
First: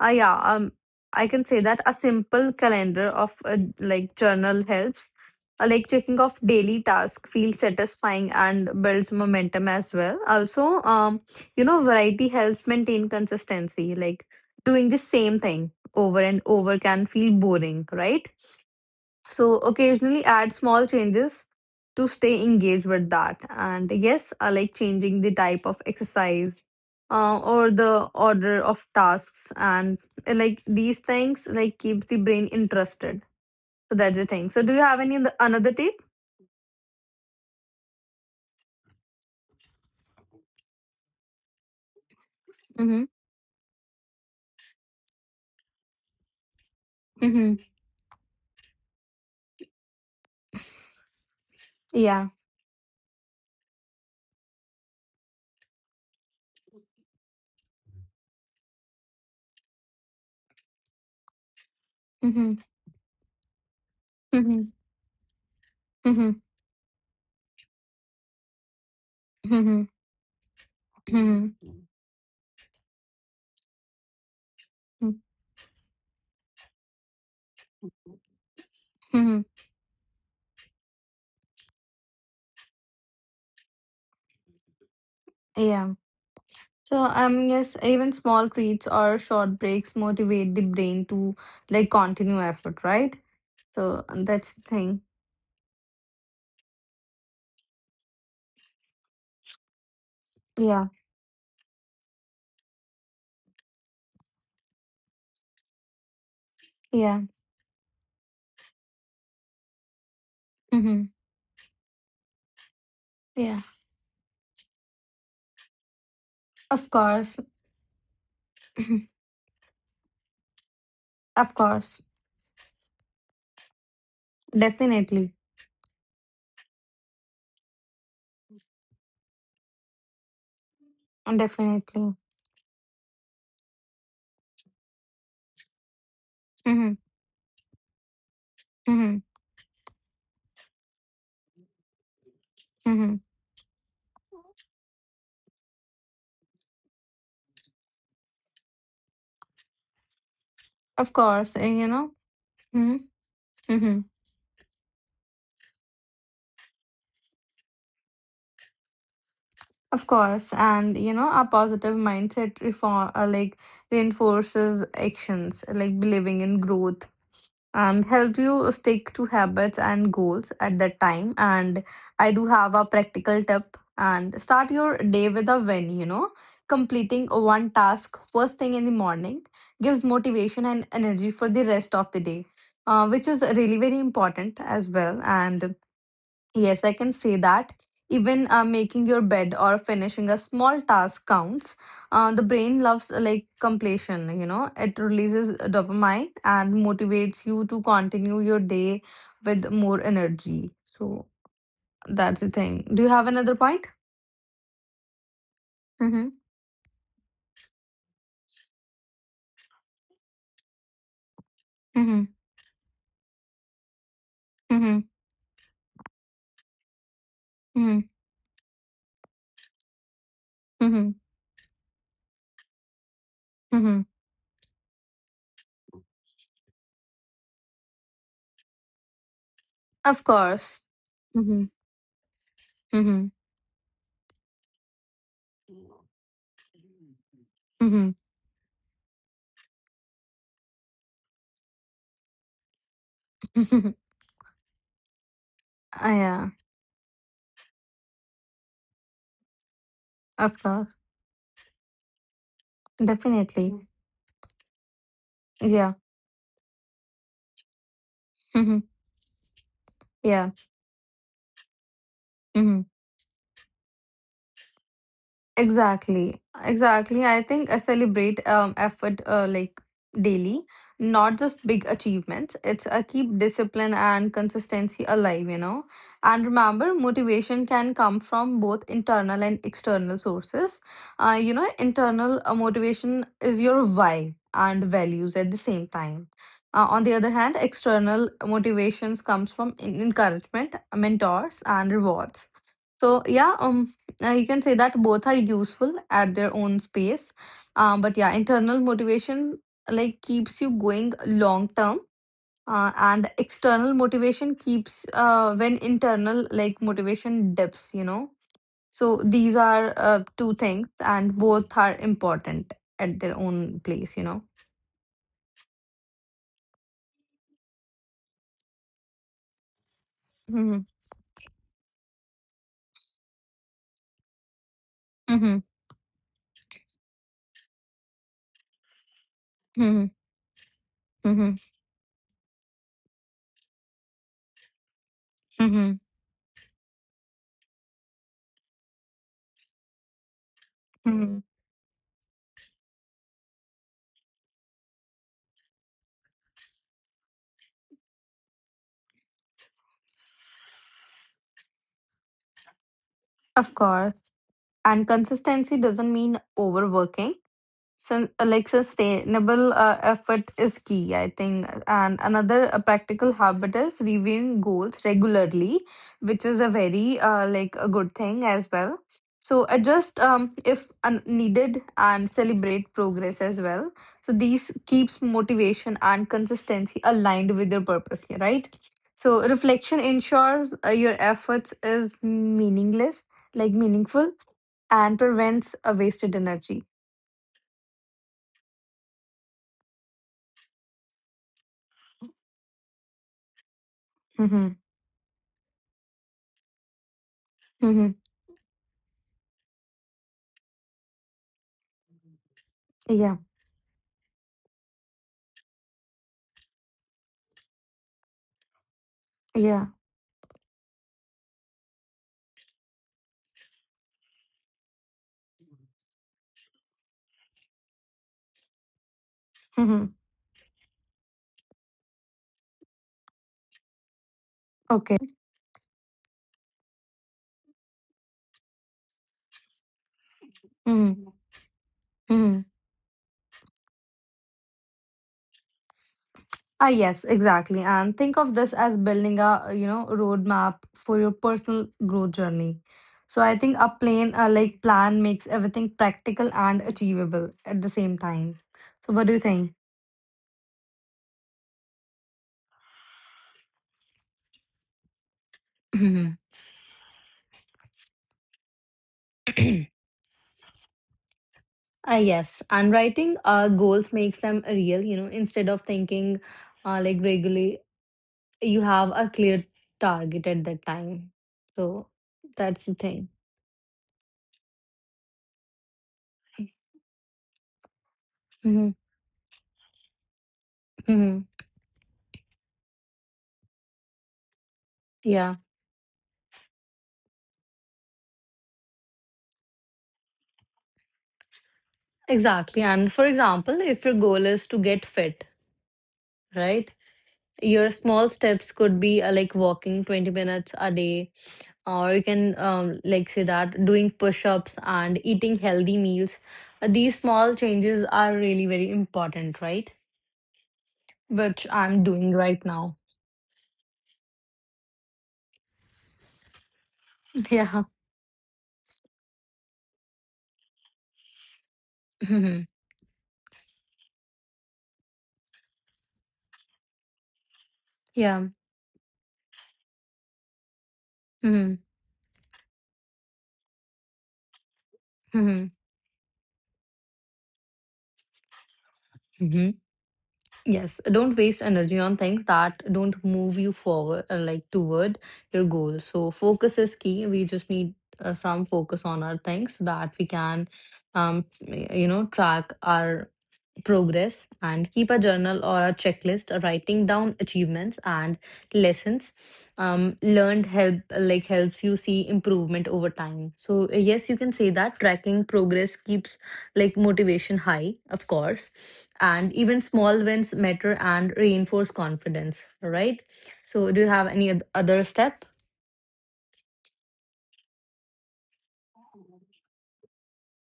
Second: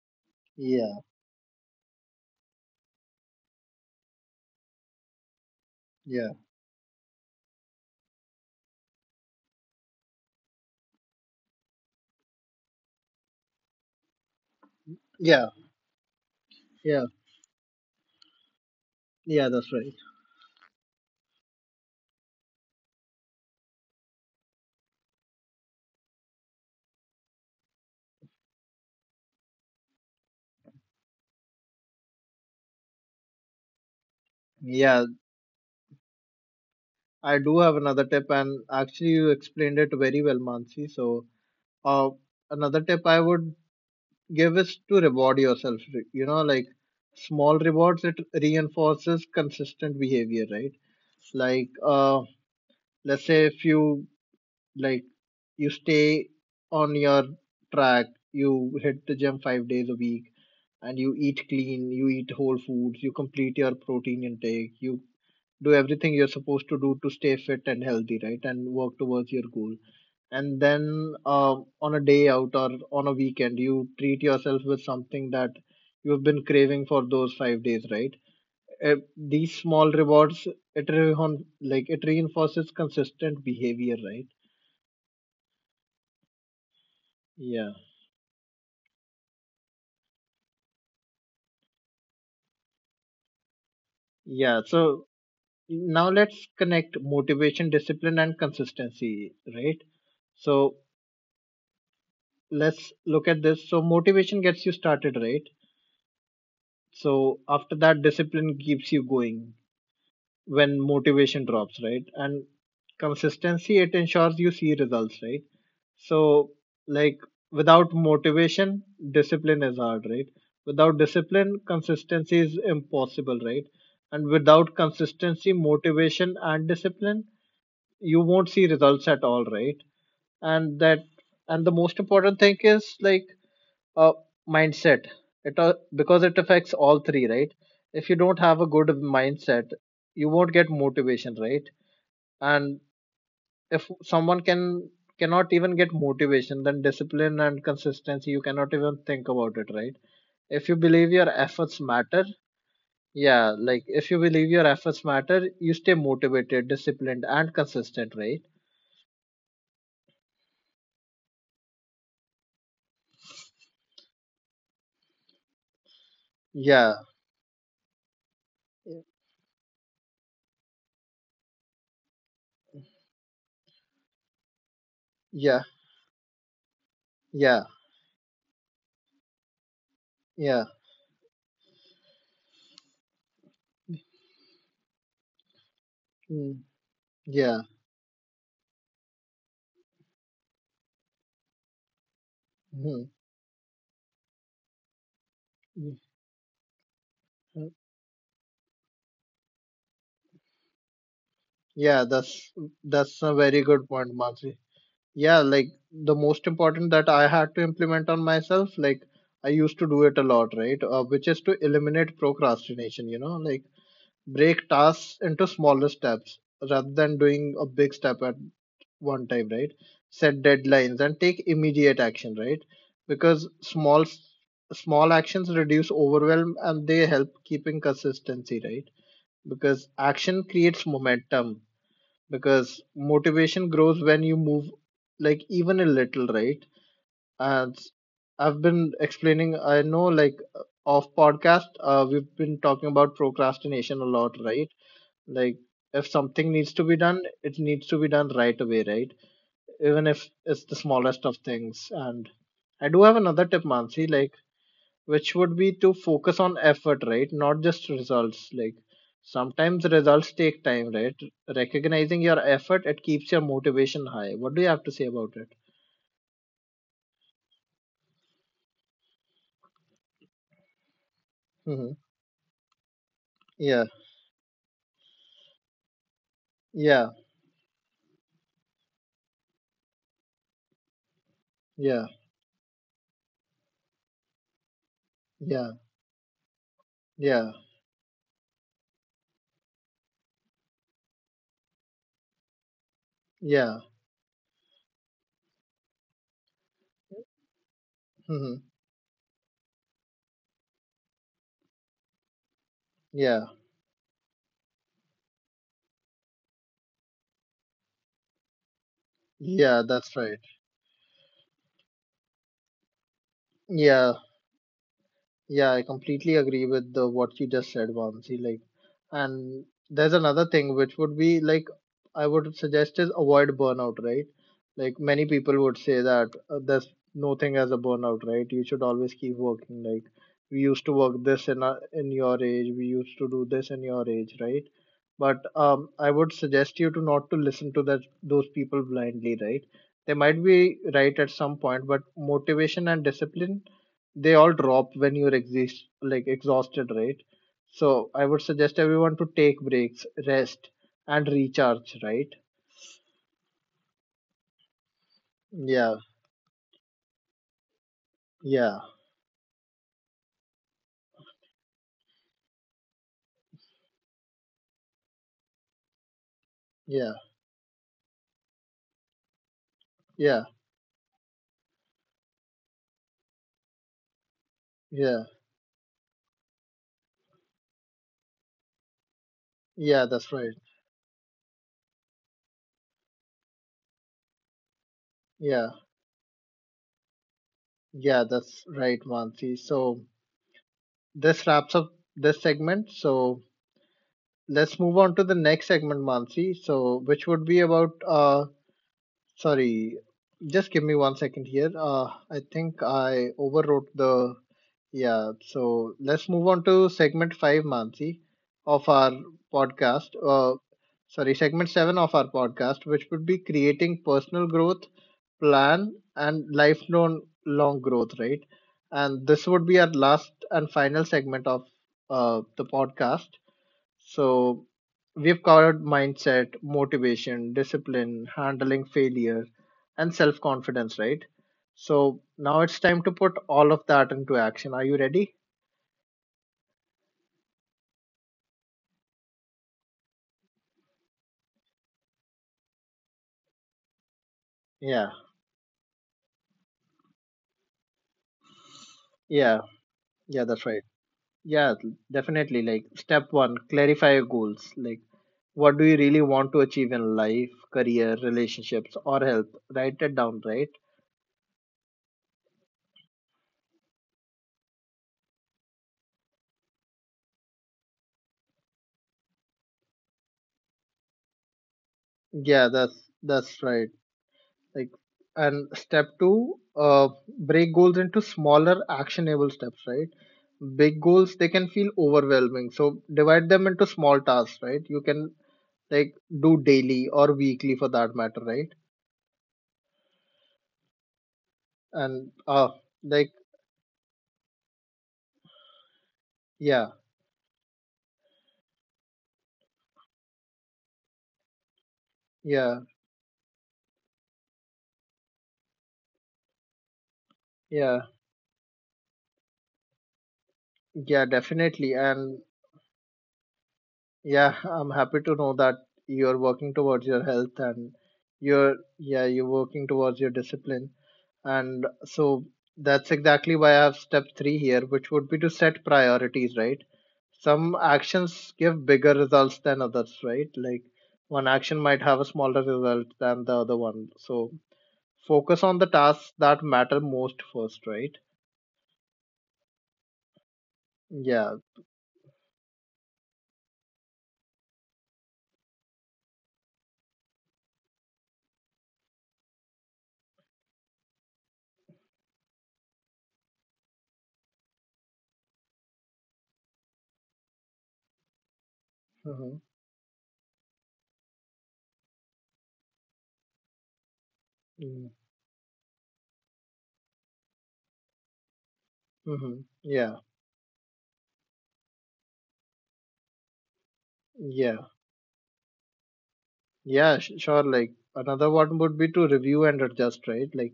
S2: Ah, yeah.
S1: Yeah,
S2: I can say that a simple calendar of a like journal helps. Like checking
S1: yeah,
S2: off daily task feels satisfying and builds momentum as well. Also, you know, variety helps maintain consistency. Like doing the same
S1: yeah,
S2: thing over and over
S1: yeah,
S2: can feel boring, right?
S1: yeah,
S2: So
S1: that's right.
S2: occasionally add small changes to stay engaged with that. And yes, I like changing the type of exercise or the order of tasks. And like these things, like keep the brain interested. So that's the thing. So do you have
S1: Yeah,
S2: any another tip?
S1: I do have another tip, and actually you explained it very well, Mansi. So uh, another tip
S2: Mm-hmm.
S1: I would give is to reward yourself. Like small
S2: Mm-hmm.
S1: rewards, it reinforces consistent behavior, right? Like uh
S2: Yeah.
S1: let's say if you, like, you stay on your track, you hit the gym 5 days a week, and you eat clean, you eat whole
S2: Mm-hmm.
S1: foods, you complete your protein intake,
S2: Mm-hmm.
S1: you do everything
S2: Mm-hmm.
S1: you're supposed to do to stay fit and healthy, right? And work towards your goal.
S2: Mm-hmm.
S1: And then
S2: Mm-hmm.
S1: on a day out or on a weekend, you treat yourself with something that you've been craving for those 5 days, right?
S2: Mm-hmm.
S1: These small rewards, it like it reinforces consistent behavior, right?
S2: Yeah. So
S1: Yeah,
S2: yes, even small treats or short breaks motivate the brain to like continue effort, right? So and that's
S1: yeah.
S2: the thing.
S1: So now let's connect motivation, discipline, and consistency, right? So
S2: Yeah.
S1: let's look at this. So motivation gets you started, right?
S2: Yeah.
S1: So after that, discipline keeps you going when
S2: Hmm.
S1: motivation drops, right? And
S2: Yeah.
S1: consistency, it ensures you see results, right? So,
S2: Of
S1: like,
S2: course.
S1: without motivation, discipline is hard, right? Without discipline,
S2: Of course.
S1: consistency is impossible, right? And without
S2: Definitely.
S1: consistency, motivation, and discipline, you won't see results at all, right? And that, and the most
S2: Definitely.
S1: important thing is like, uh, mindset it because it affects
S2: Hmm.
S1: all three, right? If you don't have a good
S2: Hmm.
S1: mindset, you won't get motivation, right? And
S2: Hmm.
S1: if someone cannot even get motivation, then discipline and consistency you cannot even think about it, right? If you believe
S2: Of
S1: your
S2: course.
S1: efforts
S2: And, you know.
S1: matter,
S2: Mm-hmm.
S1: yeah, like
S2: Mm-hmm.
S1: if you believe your efforts matter, you stay motivated, disciplined, and consistent, right?
S2: Of course. And you know, a positive mindset reform like reinforces actions, like believing in
S1: Yeah,
S2: growth and help you stick to habits and goals at that time. And I do have a practical tip and start your day with a
S1: yeah,
S2: win, you know. Completing
S1: yeah,
S2: one task first thing in the morning gives
S1: yeah,
S2: motivation and energy for the rest of the day, which is really very important as well. And
S1: yeah, mm,
S2: yes, I can say
S1: yeah.
S2: that. Even making your bed or finishing a small task counts. The brain
S1: Mhm,
S2: loves like completion, you know, it releases dopamine and motivates
S1: mm.
S2: you to continue your day with more energy. So
S1: Yeah,
S2: that's
S1: that's
S2: the thing. Do you
S1: that's a
S2: have another
S1: very good
S2: point?
S1: point, Mansi. Yeah, like the
S2: Mm-hmm.
S1: most important that I had to implement on myself, like I used to do it a lot, right? Which is to eliminate
S2: Mm-hmm.
S1: procrastination, like break
S2: Mm-hmm.
S1: tasks into smaller steps rather than doing a big
S2: Mm-hmm.
S1: step at one time, right? Set deadlines
S2: Mm-hmm.
S1: and take immediate action, right? Because small
S2: Mm-hmm.
S1: small actions reduce overwhelm and they help keeping consistency, right? Because
S2: Of
S1: action creates
S2: course.
S1: momentum,
S2: Mm-hmm.
S1: because
S2: Mm-hmm.
S1: motivation grows when you move like even a little, right? And
S2: Mm-hmm.
S1: I've been explaining, I know, like off podcast, we've been talking about
S2: Mm-hmm.
S1: procrastination a lot, right? Like if something
S2: Yeah,
S1: needs to be done, it needs to be done right away, right? Even if it's
S2: of
S1: the
S2: course.
S1: smallest of things. And I do have another tip,
S2: Definitely.
S1: Mansi, like which would be to
S2: Yeah.
S1: focus on effort, right? Not just results. Like
S2: Mm-hmm.
S1: sometimes results
S2: Yeah.
S1: take time, right? Recognizing your effort,
S2: Mm-hmm.
S1: it keeps your motivation high. What do you have to say about it?
S2: Exactly. Exactly. I think I celebrate effort like daily, not just big
S1: Hmm.
S2: achievements. It's I keep
S1: Yeah,
S2: discipline and consistency alive, you know. And remember,
S1: yeah,
S2: motivation can come from both internal and external sources. You know,
S1: yeah,
S2: internal motivation is your why and values at the
S1: yeah,
S2: same time. On the other
S1: yeah,
S2: hand, external motivations comes from encouragement, mentors, and rewards. So yeah,
S1: yeah.
S2: you can say that both are useful at their own space. But yeah,
S1: Hmm.
S2: internal motivation like keeps you going long term, and
S1: Yeah,
S2: external motivation keeps when internal like motivation dips, you know. So these
S1: yeah.
S2: are
S1: That's right.
S2: two things, and both are important at their own
S1: Yeah,
S2: place, you know.
S1: Yeah, I completely agree with the, what you just said, Vamsi. Like, and there's another thing
S2: Hmm.
S1: which would be like I would suggest is avoid burnout, right? Like many people
S2: Hmm.
S1: would say that there's no thing as a burnout, right? You should always keep working. Like
S2: Hmm.
S1: we used to work this
S2: Hmm.
S1: in your age, we used to do this in your age, right? But
S2: Hmm.
S1: I would suggest you to not to listen to that those people blindly, right? They might be right at
S2: Hmm.
S1: some point, but motivation and discipline, they all drop when you're exist like exhausted, right? So I would suggest everyone to take breaks, rest, and recharge, right?
S2: Of course. And consistency
S1: Yeah,
S2: doesn't mean overworking. Like
S1: yeah,
S2: sustainable effort is key, I think. And another practical habit is reviewing goals regularly, which is a
S1: yeah,
S2: very like a good thing as well. So adjust
S1: yeah,
S2: if needed and celebrate progress as well. So these
S1: yeah,
S2: keeps motivation and consistency aligned with your purpose, yeah, right? So
S1: yeah,
S2: reflection
S1: that's right.
S2: ensures your efforts is meaningless, like meaningful, and
S1: Yeah,
S2: prevents a wasted energy.
S1: yeah, that's right, Mansi. So this wraps up this segment. So let's move on to the next segment, Mansi, so which would be about,
S2: Mm-hmm.
S1: uh sorry, just give me one second here. I think I
S2: Yeah.
S1: overwrote the— Yeah, so let's move on to segment five, Mansi, of our
S2: Yeah.
S1: podcast. Sorry, segment 7 of our podcast, which would be creating personal growth plan and lifelong long growth, right? And this would be our
S2: Mm-hmm.
S1: last and final segment of the podcast. So
S2: Okay.
S1: we've covered mindset, motivation, discipline, handling failure, and self confidence, right?
S2: Mm-hmm.
S1: So now
S2: Mm-hmm.
S1: it's time to put all of that into action. Are you ready?
S2: Ah, yes, exactly. And think of this as building a, you know, roadmap for your personal growth journey. So I think a
S1: Yeah,
S2: plan makes everything practical and achievable at the same time. So what do you
S1: yeah,
S2: think?
S1: yeah, that's right. Yeah, definitely. Like, step one, clarify your goals. Like, what do you really
S2: Mhm.
S1: want to achieve in life, career, relationships, or health? Write it down, right?
S2: Ah, yes. And writing goals makes them real, you know, instead of thinking like vaguely, you have a clear target at that time. So
S1: Yeah, that's
S2: that's the thing.
S1: that's right. Like, and step two, break goals into smaller
S2: Hmm.
S1: actionable steps, right? Big goals, they
S2: Hmm.
S1: can feel overwhelming, so divide them into small tasks, right? You can
S2: Yeah,
S1: like do daily or weekly for that matter, right? and uh
S2: exactly. And
S1: like
S2: for example, if your goal is to get fit,
S1: yeah,
S2: right? Your small steps could be like walking 20 minutes a day, or you can
S1: yeah,
S2: like say that doing push-ups and eating healthy meals. These small
S1: yeah,
S2: changes are really very important, right?
S1: yeah,
S2: Which
S1: definitely.
S2: I'm
S1: And
S2: doing right now.
S1: yeah, I'm happy to know that you're working towards your health, and
S2: Yeah.
S1: you're, yeah, you're working towards your discipline. And so
S2: Mhm.
S1: that's exactly why I have step 3 here, which would be to set priorities, right? Some actions
S2: Yeah.
S1: give bigger results than others, right? Like one action
S2: Mm-hmm.
S1: might have a smaller result than the other one, so focus on
S2: Mm-hmm.
S1: the tasks that matter most first, right?
S2: Mm-hmm. Yes, don't
S1: Yeah,
S2: waste energy on things that don't move you forward, like toward your goal. So focus is key. We just need some focus on our things so that we can, you know, track our progress and keep a journal or a checklist writing down achievements and lessons
S1: mm-hmm.
S2: learned helps you see improvement over time. So yes, you can say
S1: Mm-hmm.
S2: that tracking progress keeps like motivation high, of course,
S1: Mm-hmm.
S2: and even
S1: Yeah,
S2: small wins matter and reinforce confidence, right? So do you have any
S1: yeah,
S2: other step?
S1: sure, like another one would be to review and adjust, right? Like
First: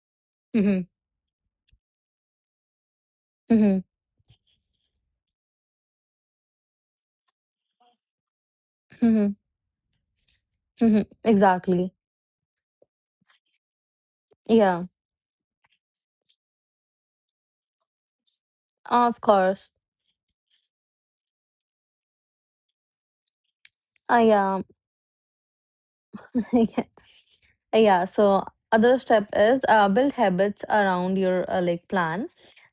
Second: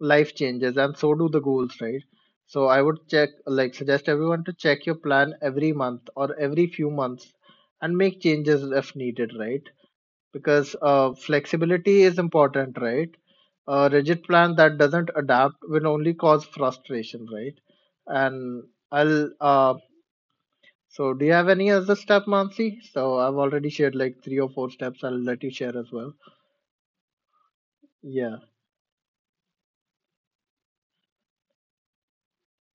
S1: life changes
S2: Hmm.
S1: and so do the goals, right? So I would check like
S2: Hmm.
S1: suggest everyone to check your plan every month or every few months and make changes if
S2: Hmm.
S1: needed, right? Because
S2: Hmm. Exactly.
S1: flexibility is important, right? A rigid plan that
S2: Yeah,
S1: doesn't adapt will only cause frustration, right? and
S2: of
S1: I'll
S2: course.
S1: So do you have any other step, Mansi? So I've already shared like
S2: I
S1: three or
S2: am.
S1: four steps, I'll let you share as well.
S2: Yeah,
S1: Yeah.
S2: so other step is build habits around your like plan.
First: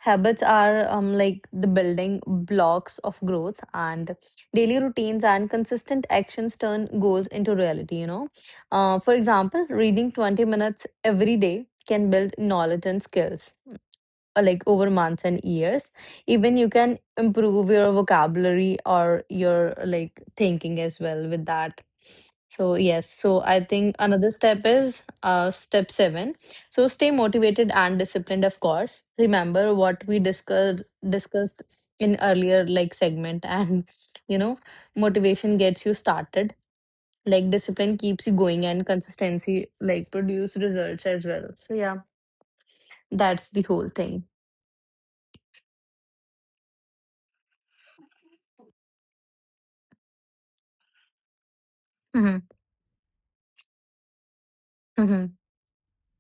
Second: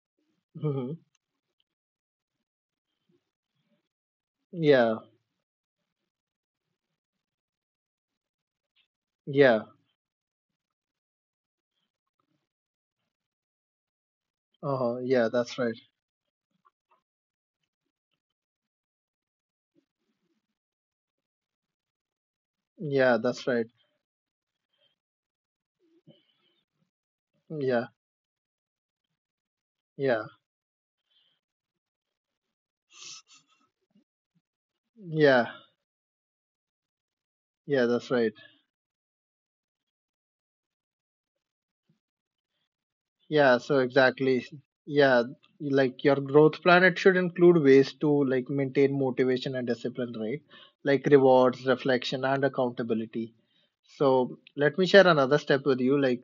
S2: Habits are
S1: hmm,
S2: like the building blocks of growth, and daily
S1: yeah,
S2: routines and consistent actions turn goals into reality, you know. For
S1: yeah,
S2: example, reading 20 minutes every day can build knowledge and skills like over
S1: uh-huh,
S2: months
S1: yeah,
S2: and
S1: that's right.
S2: years. Even you can improve your vocabulary or your like thinking as well with that. So yes,
S1: Yeah,
S2: so
S1: that's
S2: I
S1: right.
S2: think another step is step seven. So stay motivated
S1: Yeah,
S2: and disciplined, of course. Remember what we
S1: yeah,
S2: discussed in earlier like segment, and you know,
S1: yeah,
S2: motivation gets you started. Like
S1: yeah,
S2: discipline
S1: that's
S2: keeps
S1: right.
S2: you going, and consistency like produce results as well. So yeah, that's
S1: Yeah,
S2: the
S1: so
S2: whole thing.
S1: exactly. Yeah, like your growth plan, it should include ways to like maintain motivation and discipline, right? Like rewards, reflection, and
S2: Hmm.
S1: accountability. So let me share another
S2: Hmm.
S1: step with you. Like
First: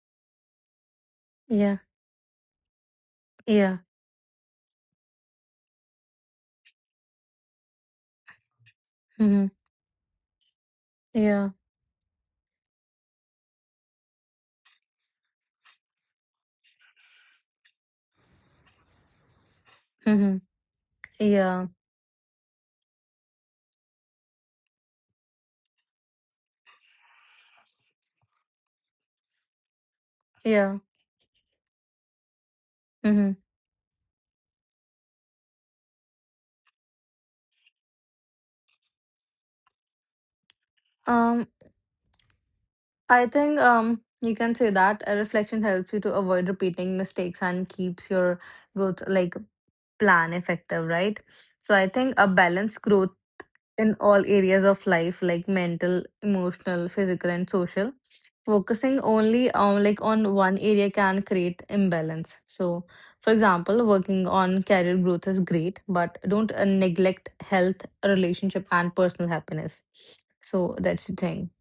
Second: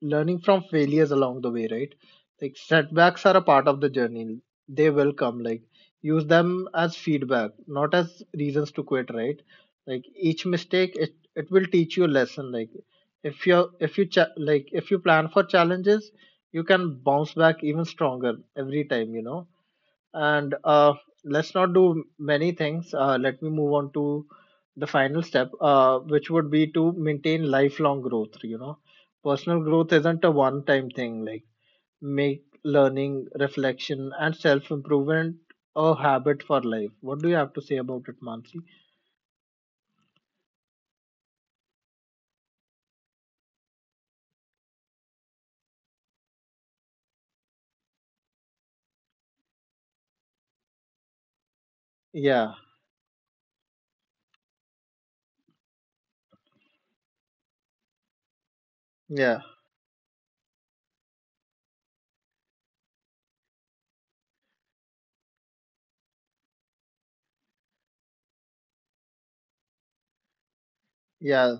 S1: learning from failures along the way,
S2: Yeah.
S1: right? Like setbacks are a part
S2: Yeah.
S1: of the journey. They will come. Like use them as feedback, not as reasons to quit, right?
S2: Hmm.
S1: Like each mistake, it
S2: Yeah.
S1: it will teach you a lesson. Like if you plan for challenges, you can bounce back even stronger every time. You know,
S2: Hmm.
S1: and let's
S2: Yeah.
S1: not do many things. Let me move on to the final step, which would be to maintain lifelong growth, you know. Personal growth isn't a one
S2: Yeah.
S1: time thing. Like make learning,
S2: Hmm.
S1: reflection, and self improvement a habit for life. What do you have to say about it, Mansi?
S2: Um. I think you can say that a reflection helps you to avoid repeating mistakes and keeps your growth like plan effective, right? So I think a
S1: Yeah,
S2: balanced growth in all areas of life, like mental, emotional, physical, and social. Focusing
S1: yeah,
S2: only on like on one area can create imbalance. So, for example, working on career growth is great, but don't neglect health, relationship, and personal happiness. So that's the thing.
S1: yeah,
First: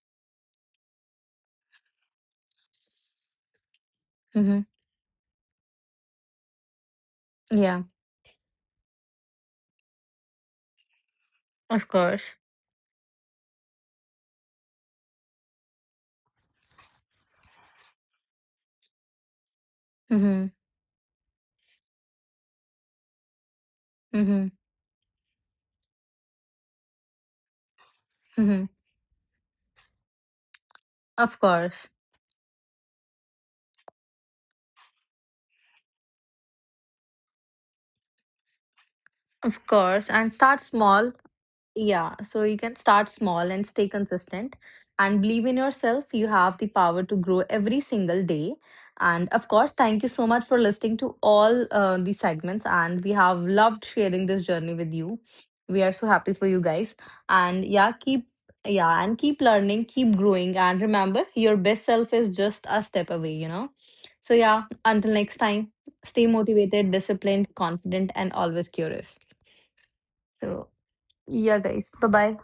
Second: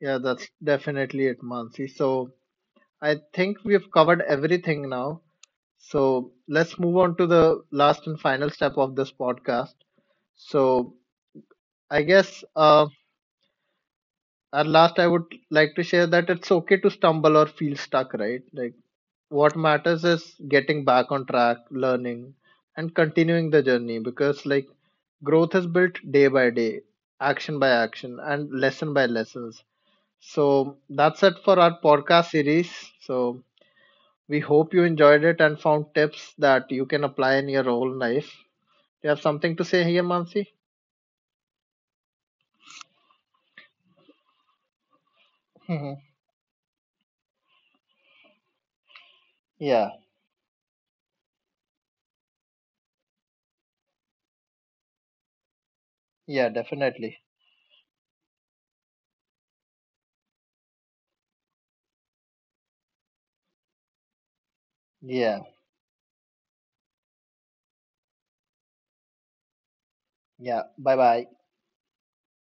S1: yeah, that's definitely it, Mansi. So I think we've covered
S2: Hmm.
S1: everything now. So let's move on to the
S2: Yeah.
S1: last and final step of this podcast. So
S2: Of
S1: I guess,
S2: course.
S1: at last I would like to share that it's okay to stumble or feel stuck, right? Like what matters is
S2: Mm-hmm.
S1: getting back on track, learning, and continuing the journey, because
S2: Mm-hmm.
S1: like growth is built day by day, action by action, and
S2: Mm-hmm.
S1: lesson by lessons. So that's it
S2: Of
S1: for our
S2: course.
S1: podcast series. So we hope you enjoyed it and found tips that you can apply in your own life. Do you have something to
S2: Of
S1: say here,
S2: course. And
S1: Mansi?
S2: start small. Yeah, so you can start small and stay consistent and believe in yourself. You have the power to grow every single day. And of course,
S1: yeah,
S2: thank you so much for listening to all the segments. And we have loved sharing this journey with you. We are so happy for
S1: yeah,
S2: you guys.
S1: definitely.
S2: And yeah, and keep learning, keep growing. And remember, your best self is just a step away, you know? So yeah, until next
S1: Yeah.
S2: time, stay motivated, disciplined, confident, and always curious.
S1: Yeah.
S2: So
S1: Bye bye.
S2: yeah, guys, bye bye.